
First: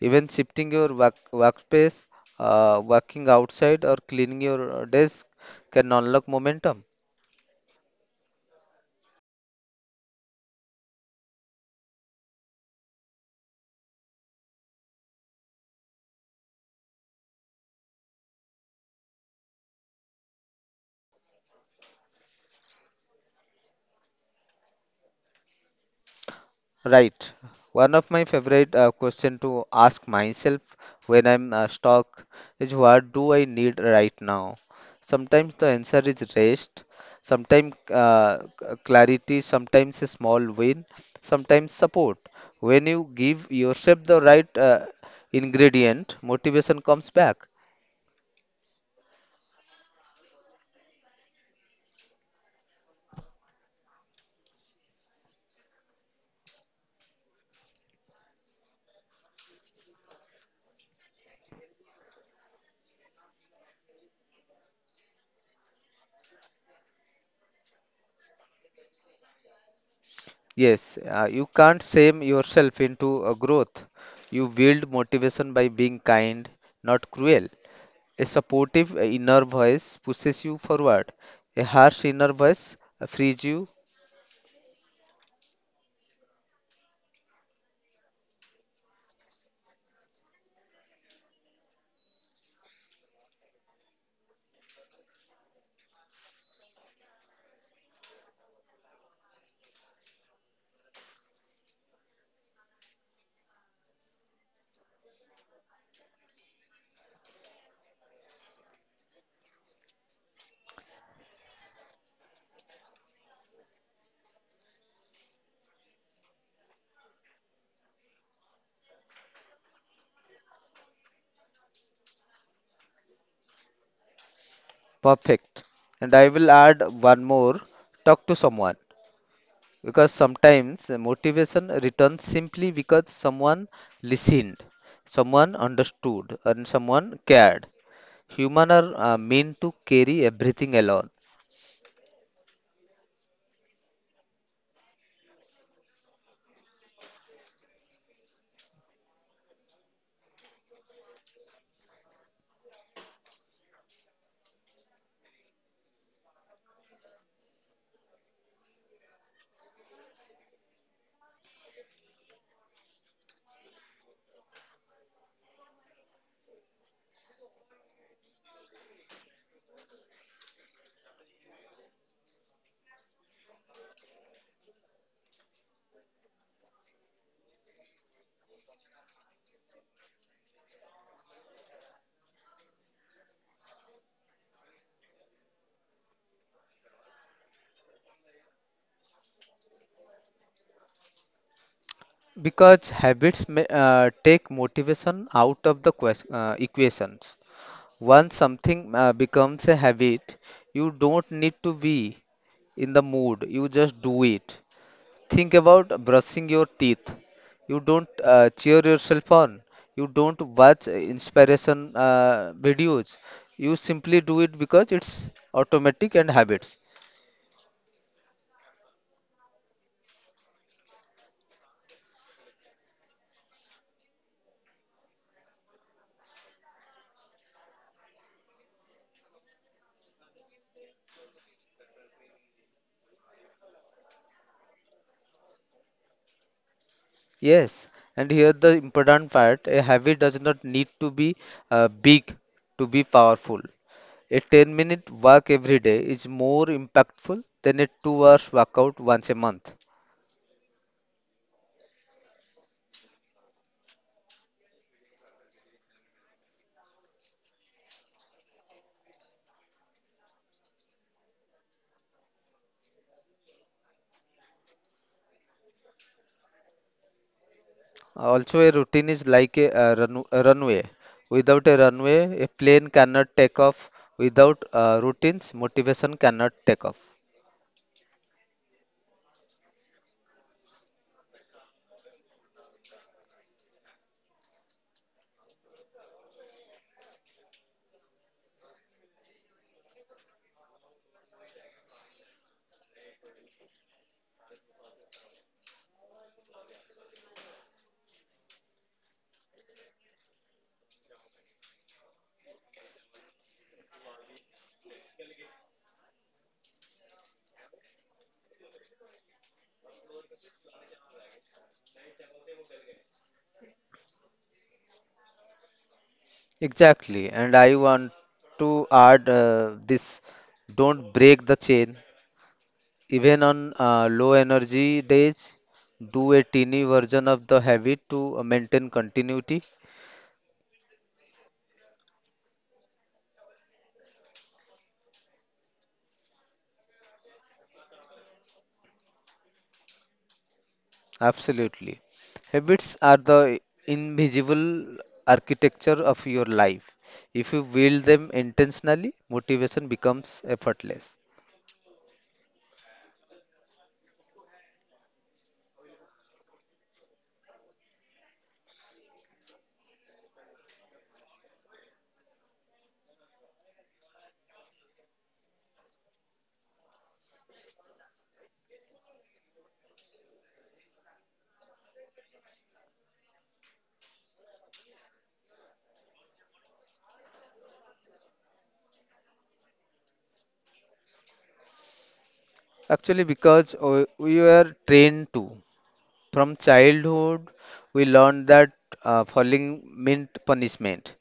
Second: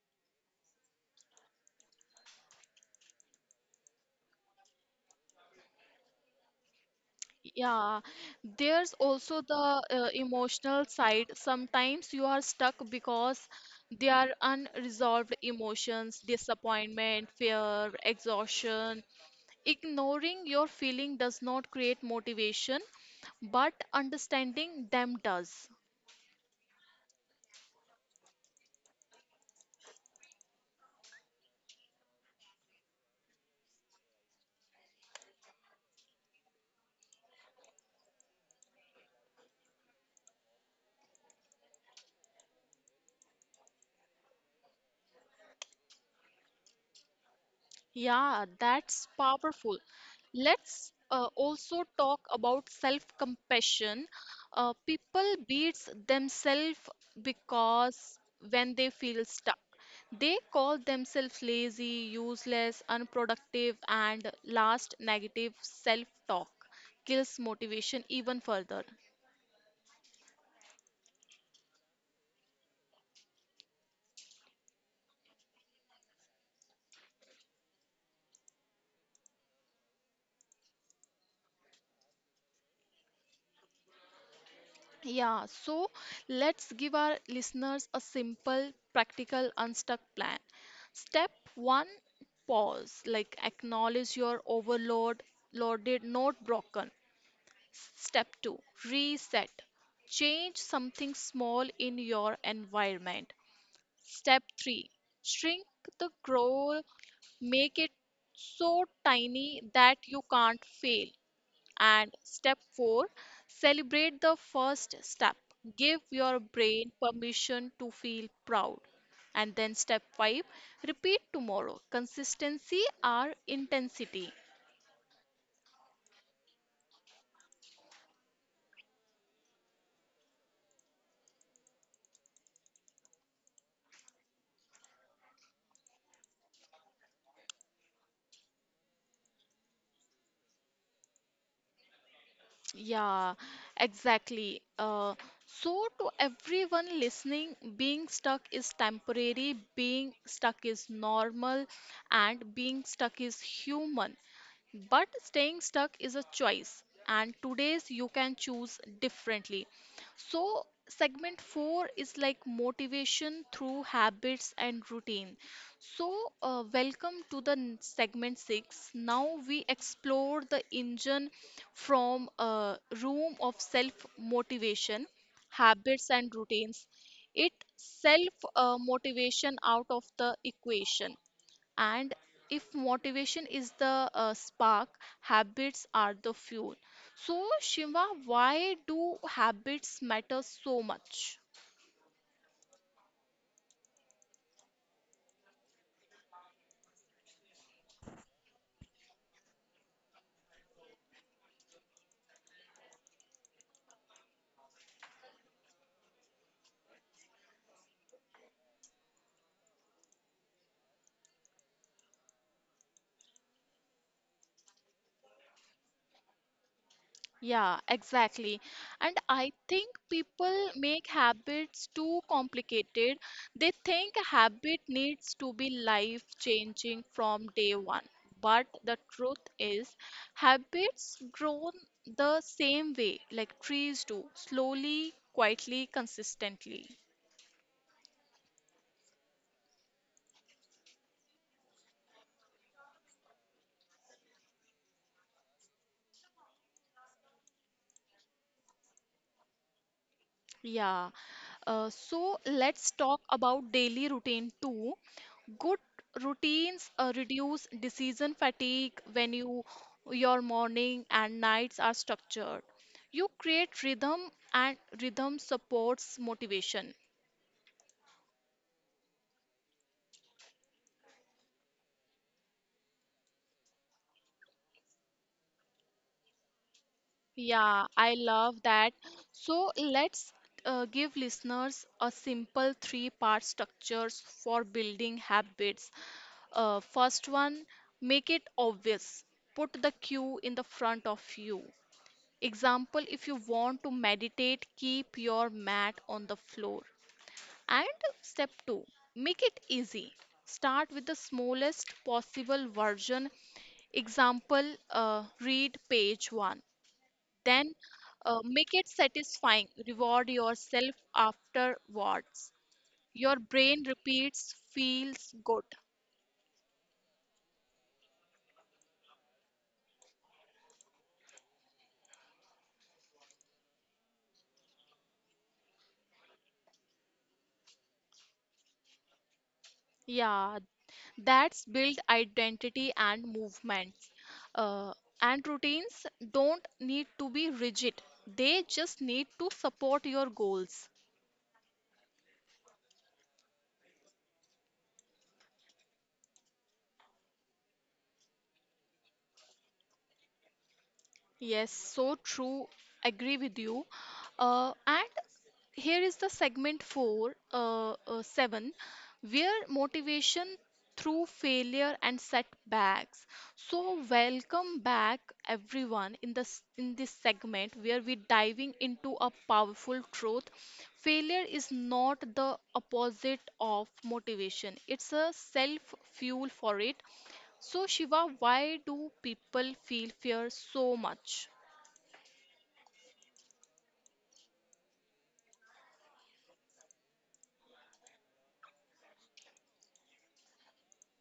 [SPEAKER 2] Even shifting your workspace, working outside, or cleaning your desk can unlock momentum.
[SPEAKER 1] Yeah, there's also the emotional side. Sometimes you are stuck because there are unresolved emotions, disappointment, fear, exhaustion. Ignoring your feeling does not create motivation, but understanding them does.
[SPEAKER 2] Right. One of my favorite question to ask myself when I'm stuck is what do I need right now? Sometimes the answer is rest, sometimes clarity, sometimes a small win, sometimes support. When you give yourself the right ingredient, motivation comes back.
[SPEAKER 1] Yeah, that's powerful. Let's also talk about self-compassion. People beats themselves because when they feel stuck, they call themselves lazy, useless, unproductive, and last negative self-talk kills motivation even further.
[SPEAKER 2] Yes, you can't shame yourself into growth. You build motivation by being kind, not cruel. A supportive inner voice pushes you forward. A harsh inner voice frees you
[SPEAKER 1] Yeah, so let's give our listeners a simple, practical, unstuck plan. Step one, pause, like acknowledge your overload, loaded, not broken. Step two, reset, change something small in your environment. Step three, shrink the goal. Make it so tiny that you can't fail. And step four, celebrate the first step. Give your brain permission to feel proud. And then step five, repeat tomorrow. Consistency or intensity.
[SPEAKER 2] perfect. And I will add one more talk to someone because sometimes motivation returns simply because someone listened, someone understood, and someone cared. Humans are meant to carry everything alone
[SPEAKER 1] Yeah, exactly. So, to everyone listening, being stuck is temporary, being stuck is normal, and being stuck is human. But staying stuck is a choice, and today's you can choose differently. So, segment 4 is like motivation through habits and routine. So, welcome to the segment 6. Now we explore the engine from a room of self motivation, habits, and routines. It self motivation out of the equation and if motivation is the spark, habits are the fuel. So, Shiva, why do habits matter so much?
[SPEAKER 2] because habits may, take motivation out of the equations. Once something becomes a habit, you don't need to be in the mood, you just do it. Think about brushing your teeth. You don't cheer yourself on. You don't watch inspiration videos. You simply do it because it's automatic and habits.
[SPEAKER 1] Yeah, exactly. And I think people make habits too complicated. They think a habit needs to be life changing from day one. But the truth is, habits grow the same way like trees do, slowly, quietly, consistently.
[SPEAKER 2] Yes, and here the important part, a habit does not need to be big to be powerful. A 10-minute walk every day is more impactful than a 2 hours workout once a month.
[SPEAKER 1] Yeah. So let's talk about daily routine too. Good routines reduce decision fatigue when you your morning and nights are structured. You create rhythm and rhythm supports motivation.
[SPEAKER 2] Also, a routine is like a runway. Without a runway, a plane cannot take off. Without routines, motivation cannot take off.
[SPEAKER 1] Yeah, I love that. So let's give listeners a simple three-part structures for building habits. First one, make it obvious. Put the cue in the front of you. Example, if you want to meditate, keep your mat on the floor. And step two, make it easy. Start with the smallest possible version. Example, read page one then make it satisfying. Reward yourself afterwards. Your brain repeats, feels good.
[SPEAKER 2] Exactly. And I want to add this don't break the chain. Even on low energy days, do a teeny version of the habit to maintain continuity.
[SPEAKER 1] Yeah, that's build identity and movements. Uh, and routines don't need to be rigid, they just need to support your goals.
[SPEAKER 2] Absolutely. Habits are the invisible architecture of your life. If you build them intentionally, motivation becomes effortless.
[SPEAKER 1] Yes, so true. Agree with you. And here is the segment 4 7 where motivation through failure and setbacks so welcome back everyone in this segment where we're diving into a powerful truth failure is not the opposite of motivation it's a self fuel for it so Shiva why do people feel fear so much.
[SPEAKER 2] Actually, because we were trained to. From childhood, we learned that following meant punishment,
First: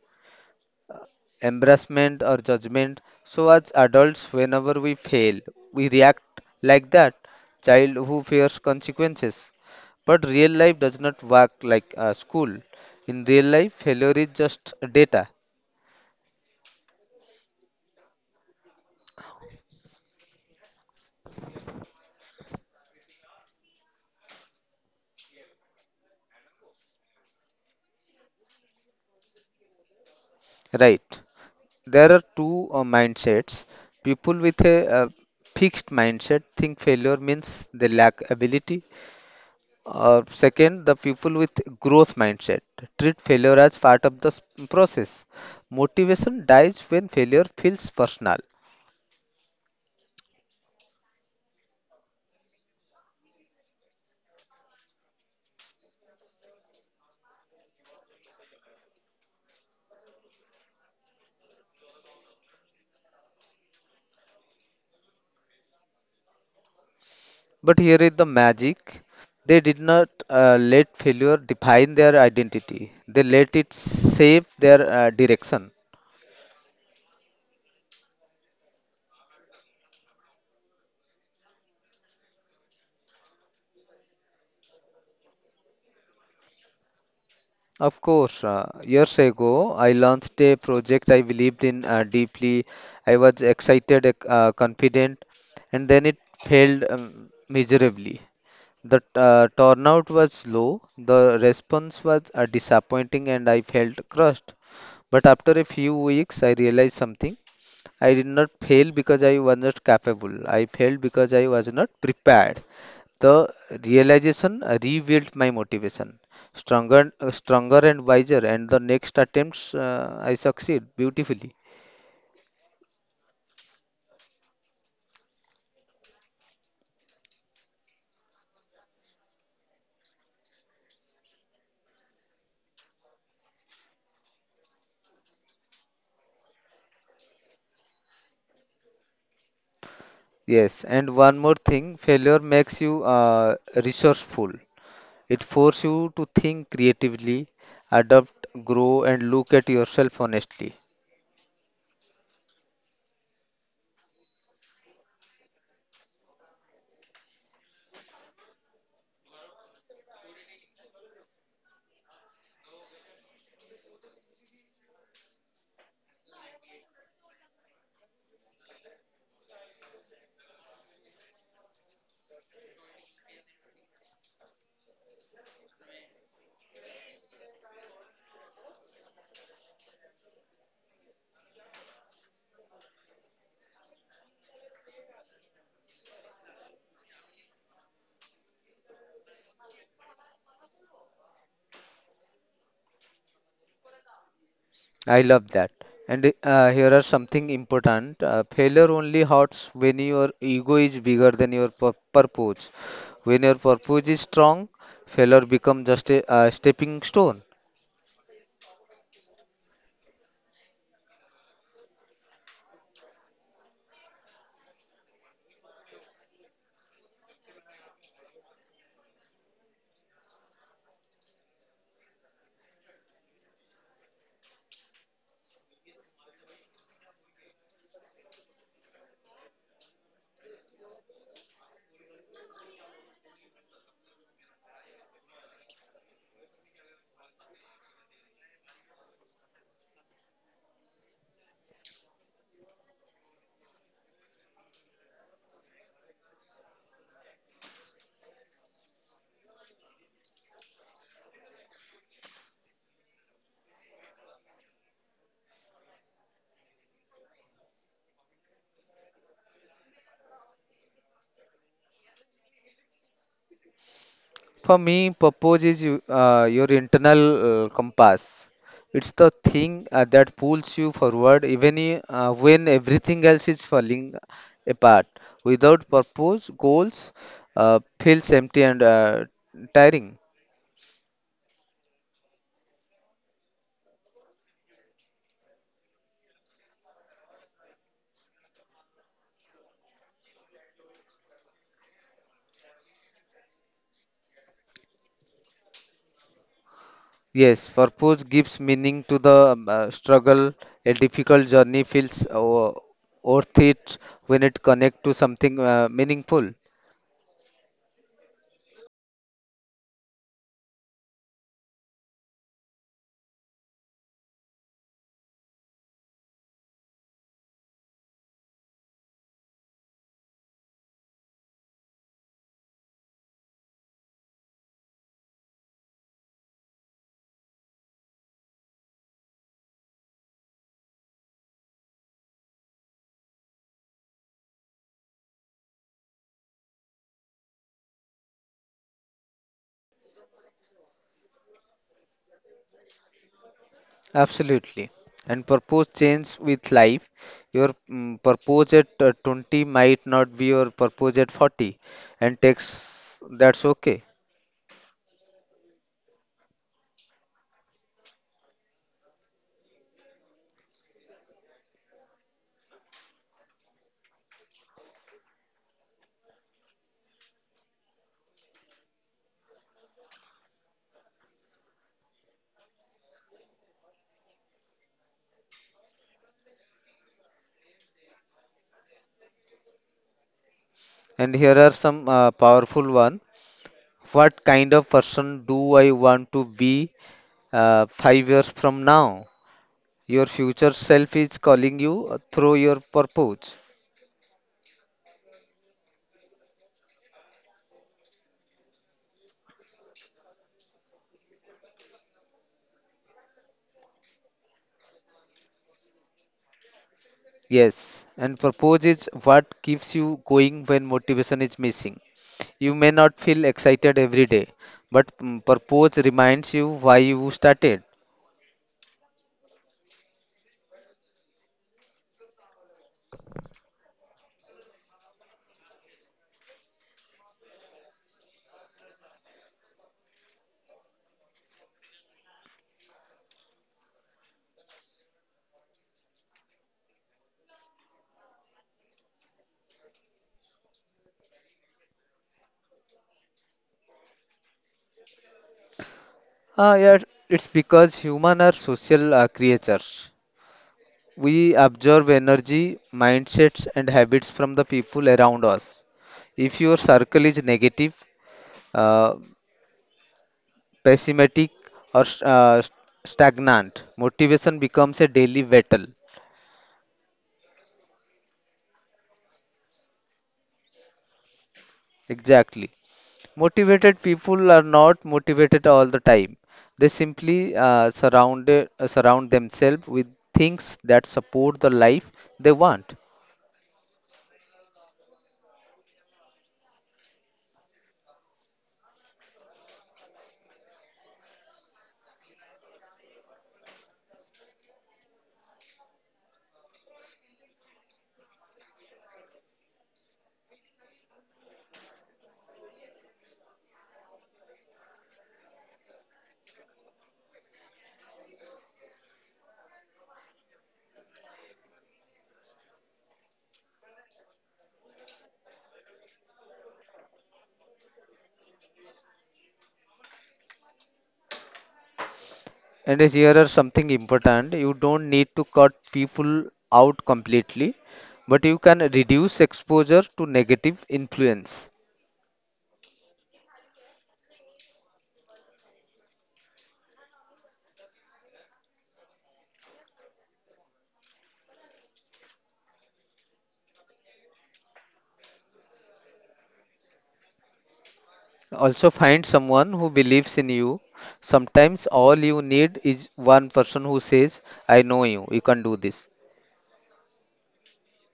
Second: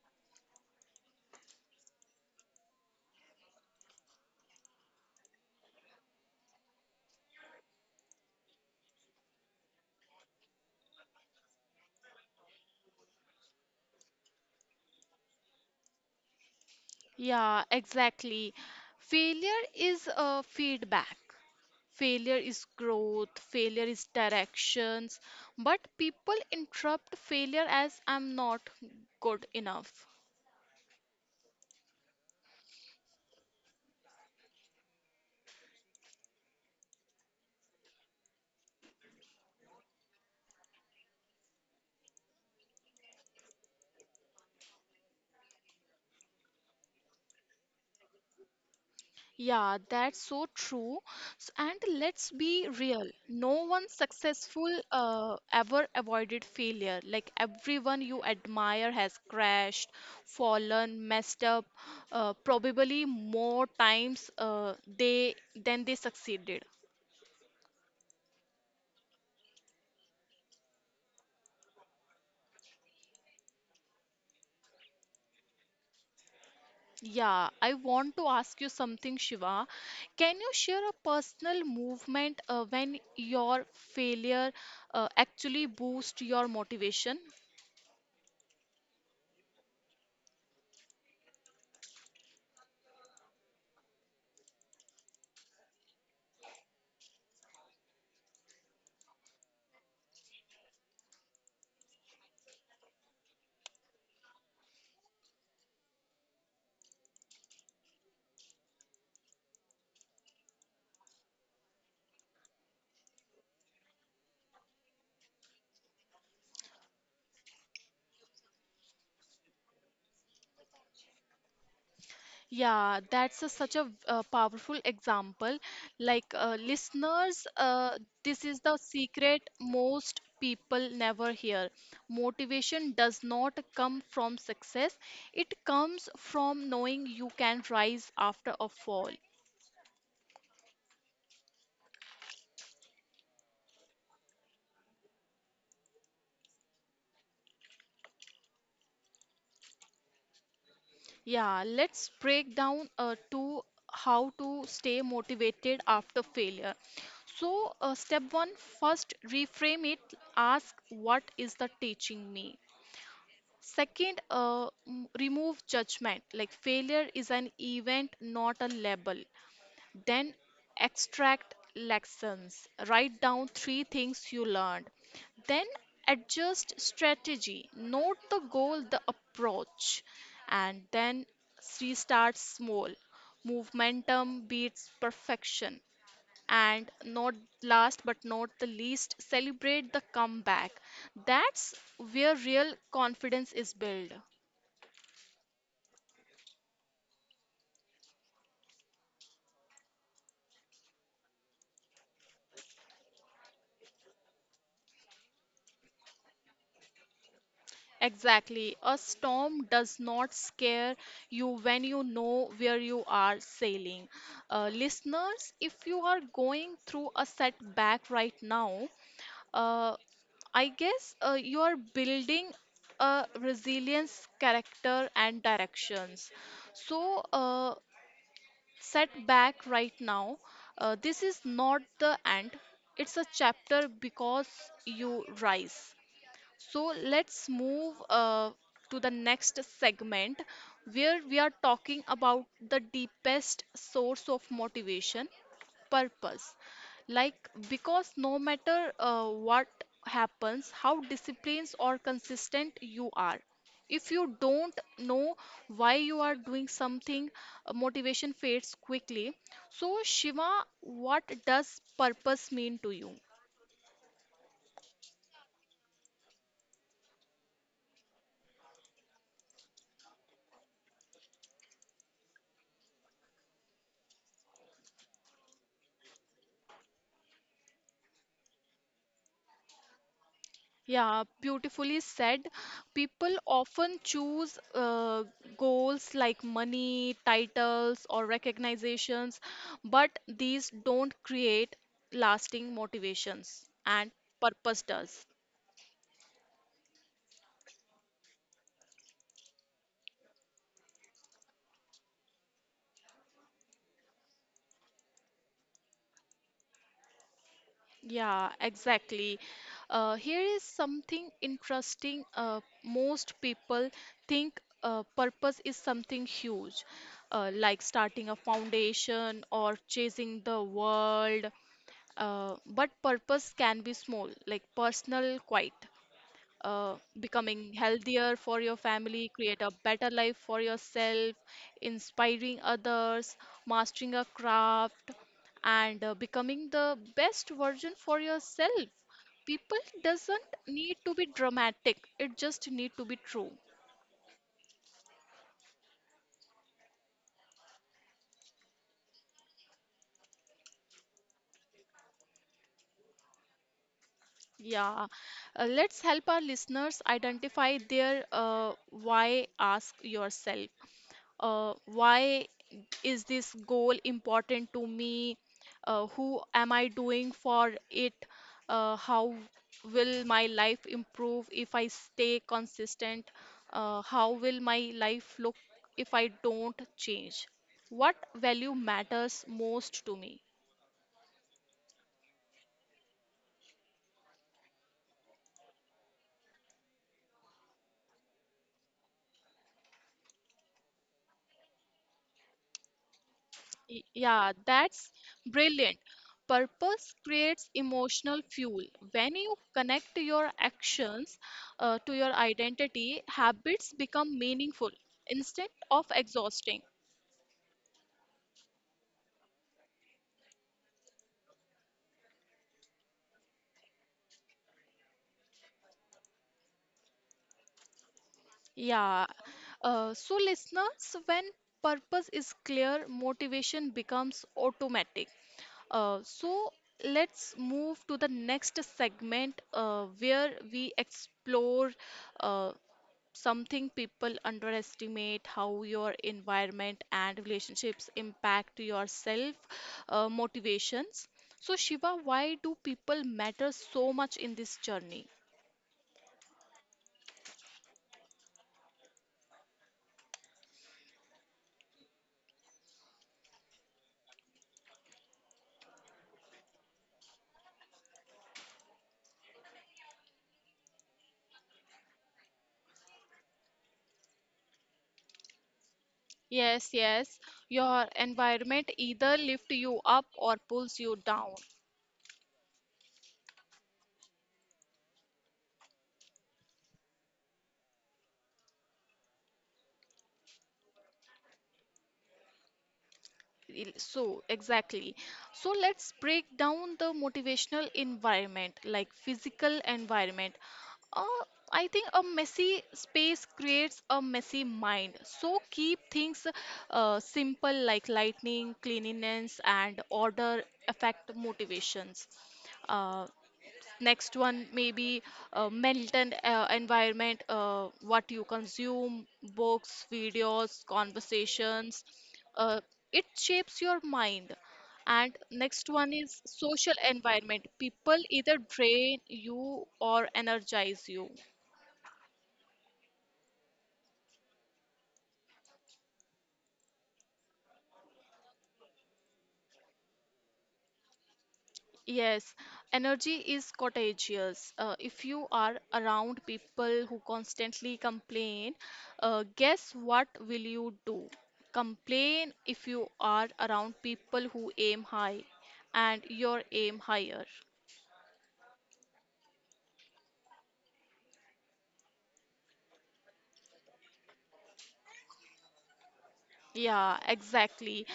[SPEAKER 2] embarrassment, or judgment. So, as adults, whenever we fail, we react like that child who fears consequences. But real life does not work like school. In real life, failure is just data,
[SPEAKER 1] Yeah, exactly. Failure is feedback. Failure is growth. Failure is directions. But people interrupt failure as I'm not good enough.
[SPEAKER 2] right? There are two mindsets. People with a fixed mindset think failure means they lack ability. Second, the people with growth mindset treat failure as part of the process. Motivation dies when failure feels personal.
[SPEAKER 1] Yeah, that's so true. And let's be real, no one successful ever avoided failure. Like everyone you admire has crashed, fallen, messed up, probably more times they than they succeeded.
[SPEAKER 2] But here is the magic. They did not let failure define their identity. They let it shape their direction.
[SPEAKER 1] Yeah, I want to ask you something, Shiva. Can you share a personal movement when your failure actually boost your motivation?
[SPEAKER 2] Of course, years ago, I launched a project I believed in deeply. I was excited, confident, and then it failed miserably. The turnout was low, the response was disappointing, and I felt crushed. But after a few weeks, I realized something. I did not fail because I was not capable, I failed because I was not prepared. The realization revealed my motivation. Stronger, stronger and wiser, and the next attempts I succeed beautifully.
[SPEAKER 1] Yeah, that's a, such a powerful example. Like, listeners, this is the secret most people never hear. Motivation does not come from success, it comes from knowing you can rise after a fall.
[SPEAKER 2] Yes, and one more thing, failure makes you resourceful. It forces you to think creatively, adapt, grow, and look at yourself honestly.
[SPEAKER 1] Yeah, let's break down to how to stay motivated after failure. So, step one first, reframe it, ask what is the teaching me? Second, remove judgment. Like failure is an event, not a label. Then extract lessons. Write down three things you learned. Then adjust strategy. Note the goal, the approach. And then restart small. Momentum beats perfection. And not last but not the least, celebrate the comeback. That's where real confidence is built.
[SPEAKER 2] I love that. And here are something important. Failure only hurts when your ego is bigger than your purpose. When your purpose is strong, failure becomes just a stepping stone.
[SPEAKER 1] Exactly. A storm does not scare you when you know where you are sailing. Listeners, if you are going through a setback right now, uh, I guess you are building a resilience character and directions. So, set back right now. This is not the end, it's a chapter because you rise. So let's move to the next segment where we are talking about the deepest source of motivation purpose. Like, because no matter what happens, how disciplined or consistent you are, if you don't know why you are doing something, motivation fades quickly. So, Shiva, what does purpose mean to you?
[SPEAKER 2] For me, purpose is your internal compass. It's the thing that pulls you forward even when everything else is falling apart. Without purpose, goals feels empty and tiring.
[SPEAKER 1] Yeah, beautifully said. People often choose goals like money, titles, or recognitions, but these don't create lasting motivations, and purpose does.
[SPEAKER 2] Yes, purpose gives meaning to the struggle. A difficult journey feels worth it when it connects to something meaningful.
[SPEAKER 1] Yeah, exactly. Here is something interesting. Most people think purpose is something huge, like starting a foundation or chasing the world. But purpose can be small, like personal, quiet, uh, becoming healthier for your family, create a better life for yourself, inspiring others, mastering a craft, and becoming the best version for yourself. People doesn't need to be dramatic; it just need to be true.
[SPEAKER 2] Absolutely. And purpose change with life. Your purpose at 20 might not be your purpose at 40, and takes that's okay.
[SPEAKER 1] Yeah, let's help our listeners identify their why. Ask yourself why is this goal important to me, who am I doing for it, how will my life improve if I stay consistent, how will my life look if I don't change, what value matters most to me.
[SPEAKER 2] And here are some powerful one. What kind of person do I want to be 5 years from now? Your future self is calling you through your purpose.
[SPEAKER 1] Yeah, that's brilliant. Purpose creates emotional fuel. When you connect your actions to your identity, habits become meaningful instead of exhausting.
[SPEAKER 2] Yes, and purpose is what keeps you going when motivation is missing. You may not feel excited every day, but purpose reminds you why you started.
[SPEAKER 1] Yeah. So, listeners, when purpose is clear, motivation becomes automatic. So, let's move to the next segment where we explore uh, something people underestimate how your environment and relationships impact your self motivations so Shiva why do people matter so much in this journey.
[SPEAKER 2] Yeah, it's because humans are social creatures. We absorb energy, mindsets, and habits from the people around us. If your circle is negative, uh, pessimistic, or stagnant, motivation becomes a daily battle.
[SPEAKER 1] Yes, yes. Your environment either lifts you up or pulls you down.
[SPEAKER 2] Exactly. Motivated people are not motivated all the time. They simply surround themselves with things that support the life they want.
[SPEAKER 1] So, exactly. So, let's break down the motivational environment, like physical environment. Uh, I think a messy space creates a messy mind. So, keep things simple like lightning, cleanliness, and order affect motivations. Uh, next one maybe mental environment what you consume books videos conversations, uh, it shapes your mind, and next one is social environment people either drain you or energize you.
[SPEAKER 2] And here are something important. You don't need to cut people out completely, but you can reduce exposure to negative influence.
[SPEAKER 1] Yes, energy is contagious. If you are around people who constantly complain, guess what will you do? Complain if you are around people who aim high and your aim higher.
[SPEAKER 2] Also, find someone who believes in you. Sometimes all you need is one person who says, I know you, you can do this.
[SPEAKER 1] Yeah, exactly.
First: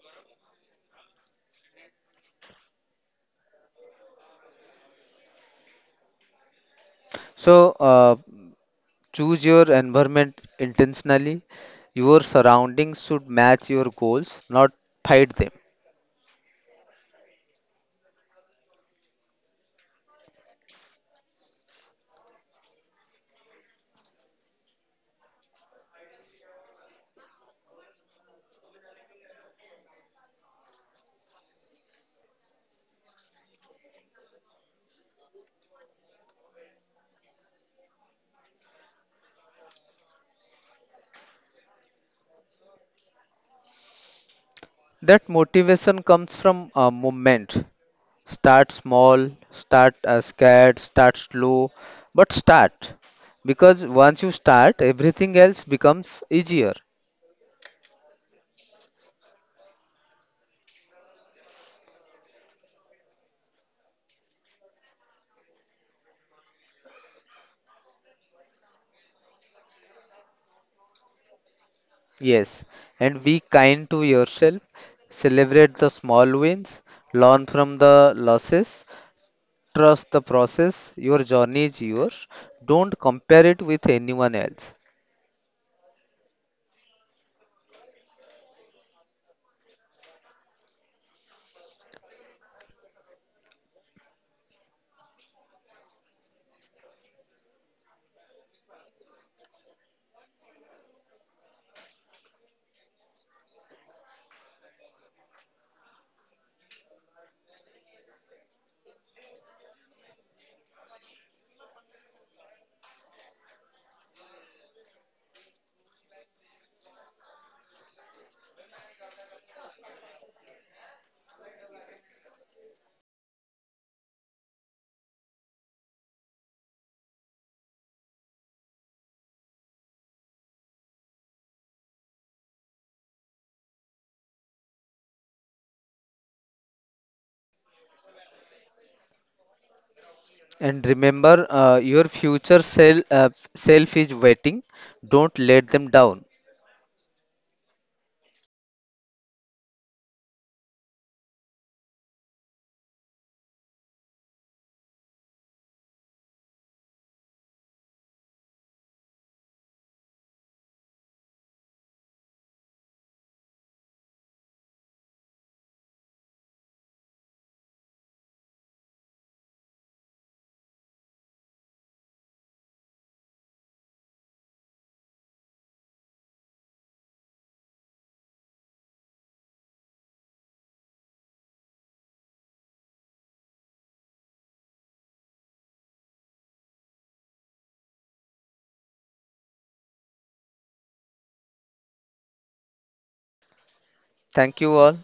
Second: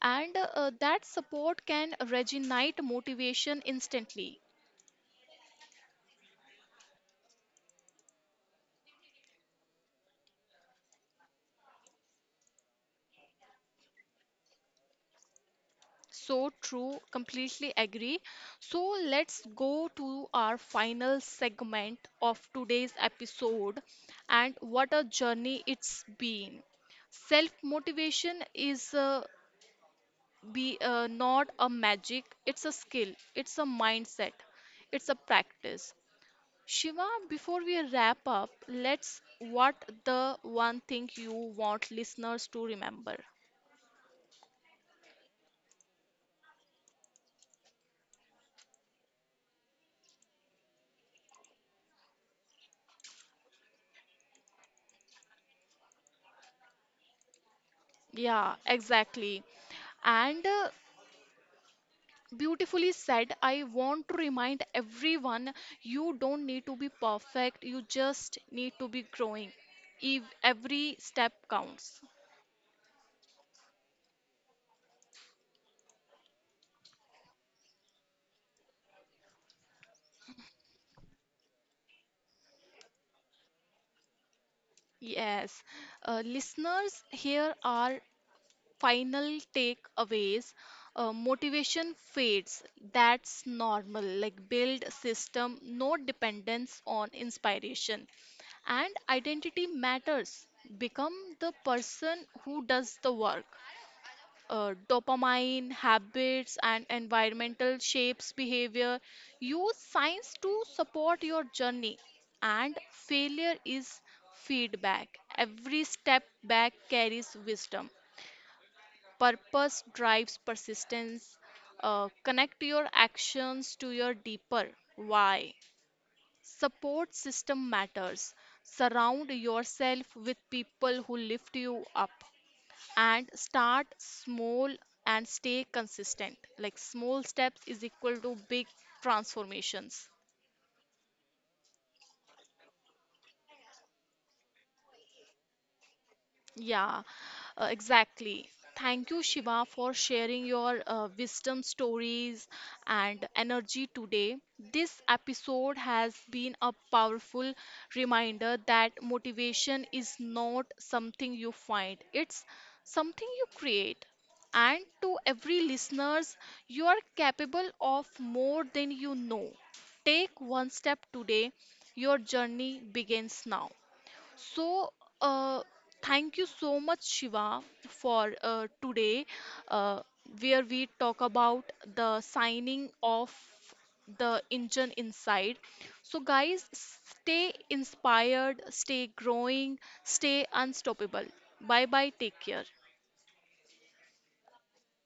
[SPEAKER 1] And that support can regenerate motivation instantly.
[SPEAKER 2] So, choose your environment intentionally. Your surroundings should match your goals, not fight them.
[SPEAKER 1] So true, completely agree. So let's go to our final segment of today's episode and what a journey it's been. Self motivation is be not a magic, it's a skill, it's a mindset, it's a practice. Shiva, before we wrap up, let's what the one thing you want listeners to remember.
[SPEAKER 2] That motivation comes from a movement. Start small, start scared, start slow, but start. Because once you start, everything else becomes easier.
[SPEAKER 1] Yeah, exactly. And beautifully said. I want to remind everyone you don't need to be perfect, you just need to be growing. If every step counts.
[SPEAKER 2] Yes, and be kind to yourself. Celebrate the small wins, learn from the losses, trust the process. Your journey is yours. Don't compare it with anyone else.
[SPEAKER 1] Yes, listeners, here are final takeaways. Motivation fades, that's normal. Like build system, no dependence on inspiration. And identity matters. Become the person who does the work. Dopamine, habits, and environmental shapes behavior. Use science to support your journey. And failure is feedback. Every step back carries wisdom. Purpose drives persistence. Connect your actions to your deeper why. Support system matters. Surround yourself with people who lift you up and start small and stay consistent like small steps is equal to big transformations.
[SPEAKER 2] And remember, self is waiting. Don't let them down.
[SPEAKER 1] Yeah, exactly. Thank you, Shiva, for sharing your wisdom stories and energy today. This episode has been a powerful reminder that motivation is not something you find, it's something you create. And to every listeners, you are capable of more than you know. Take one step today. Your journey begins now. So, uh, thank you so much, Shiva, for today, uh, where we talk about the signing of the engine inside. So, guys, stay inspired, stay growing, stay unstoppable. Bye bye, take care.
[SPEAKER 2] Thank you all.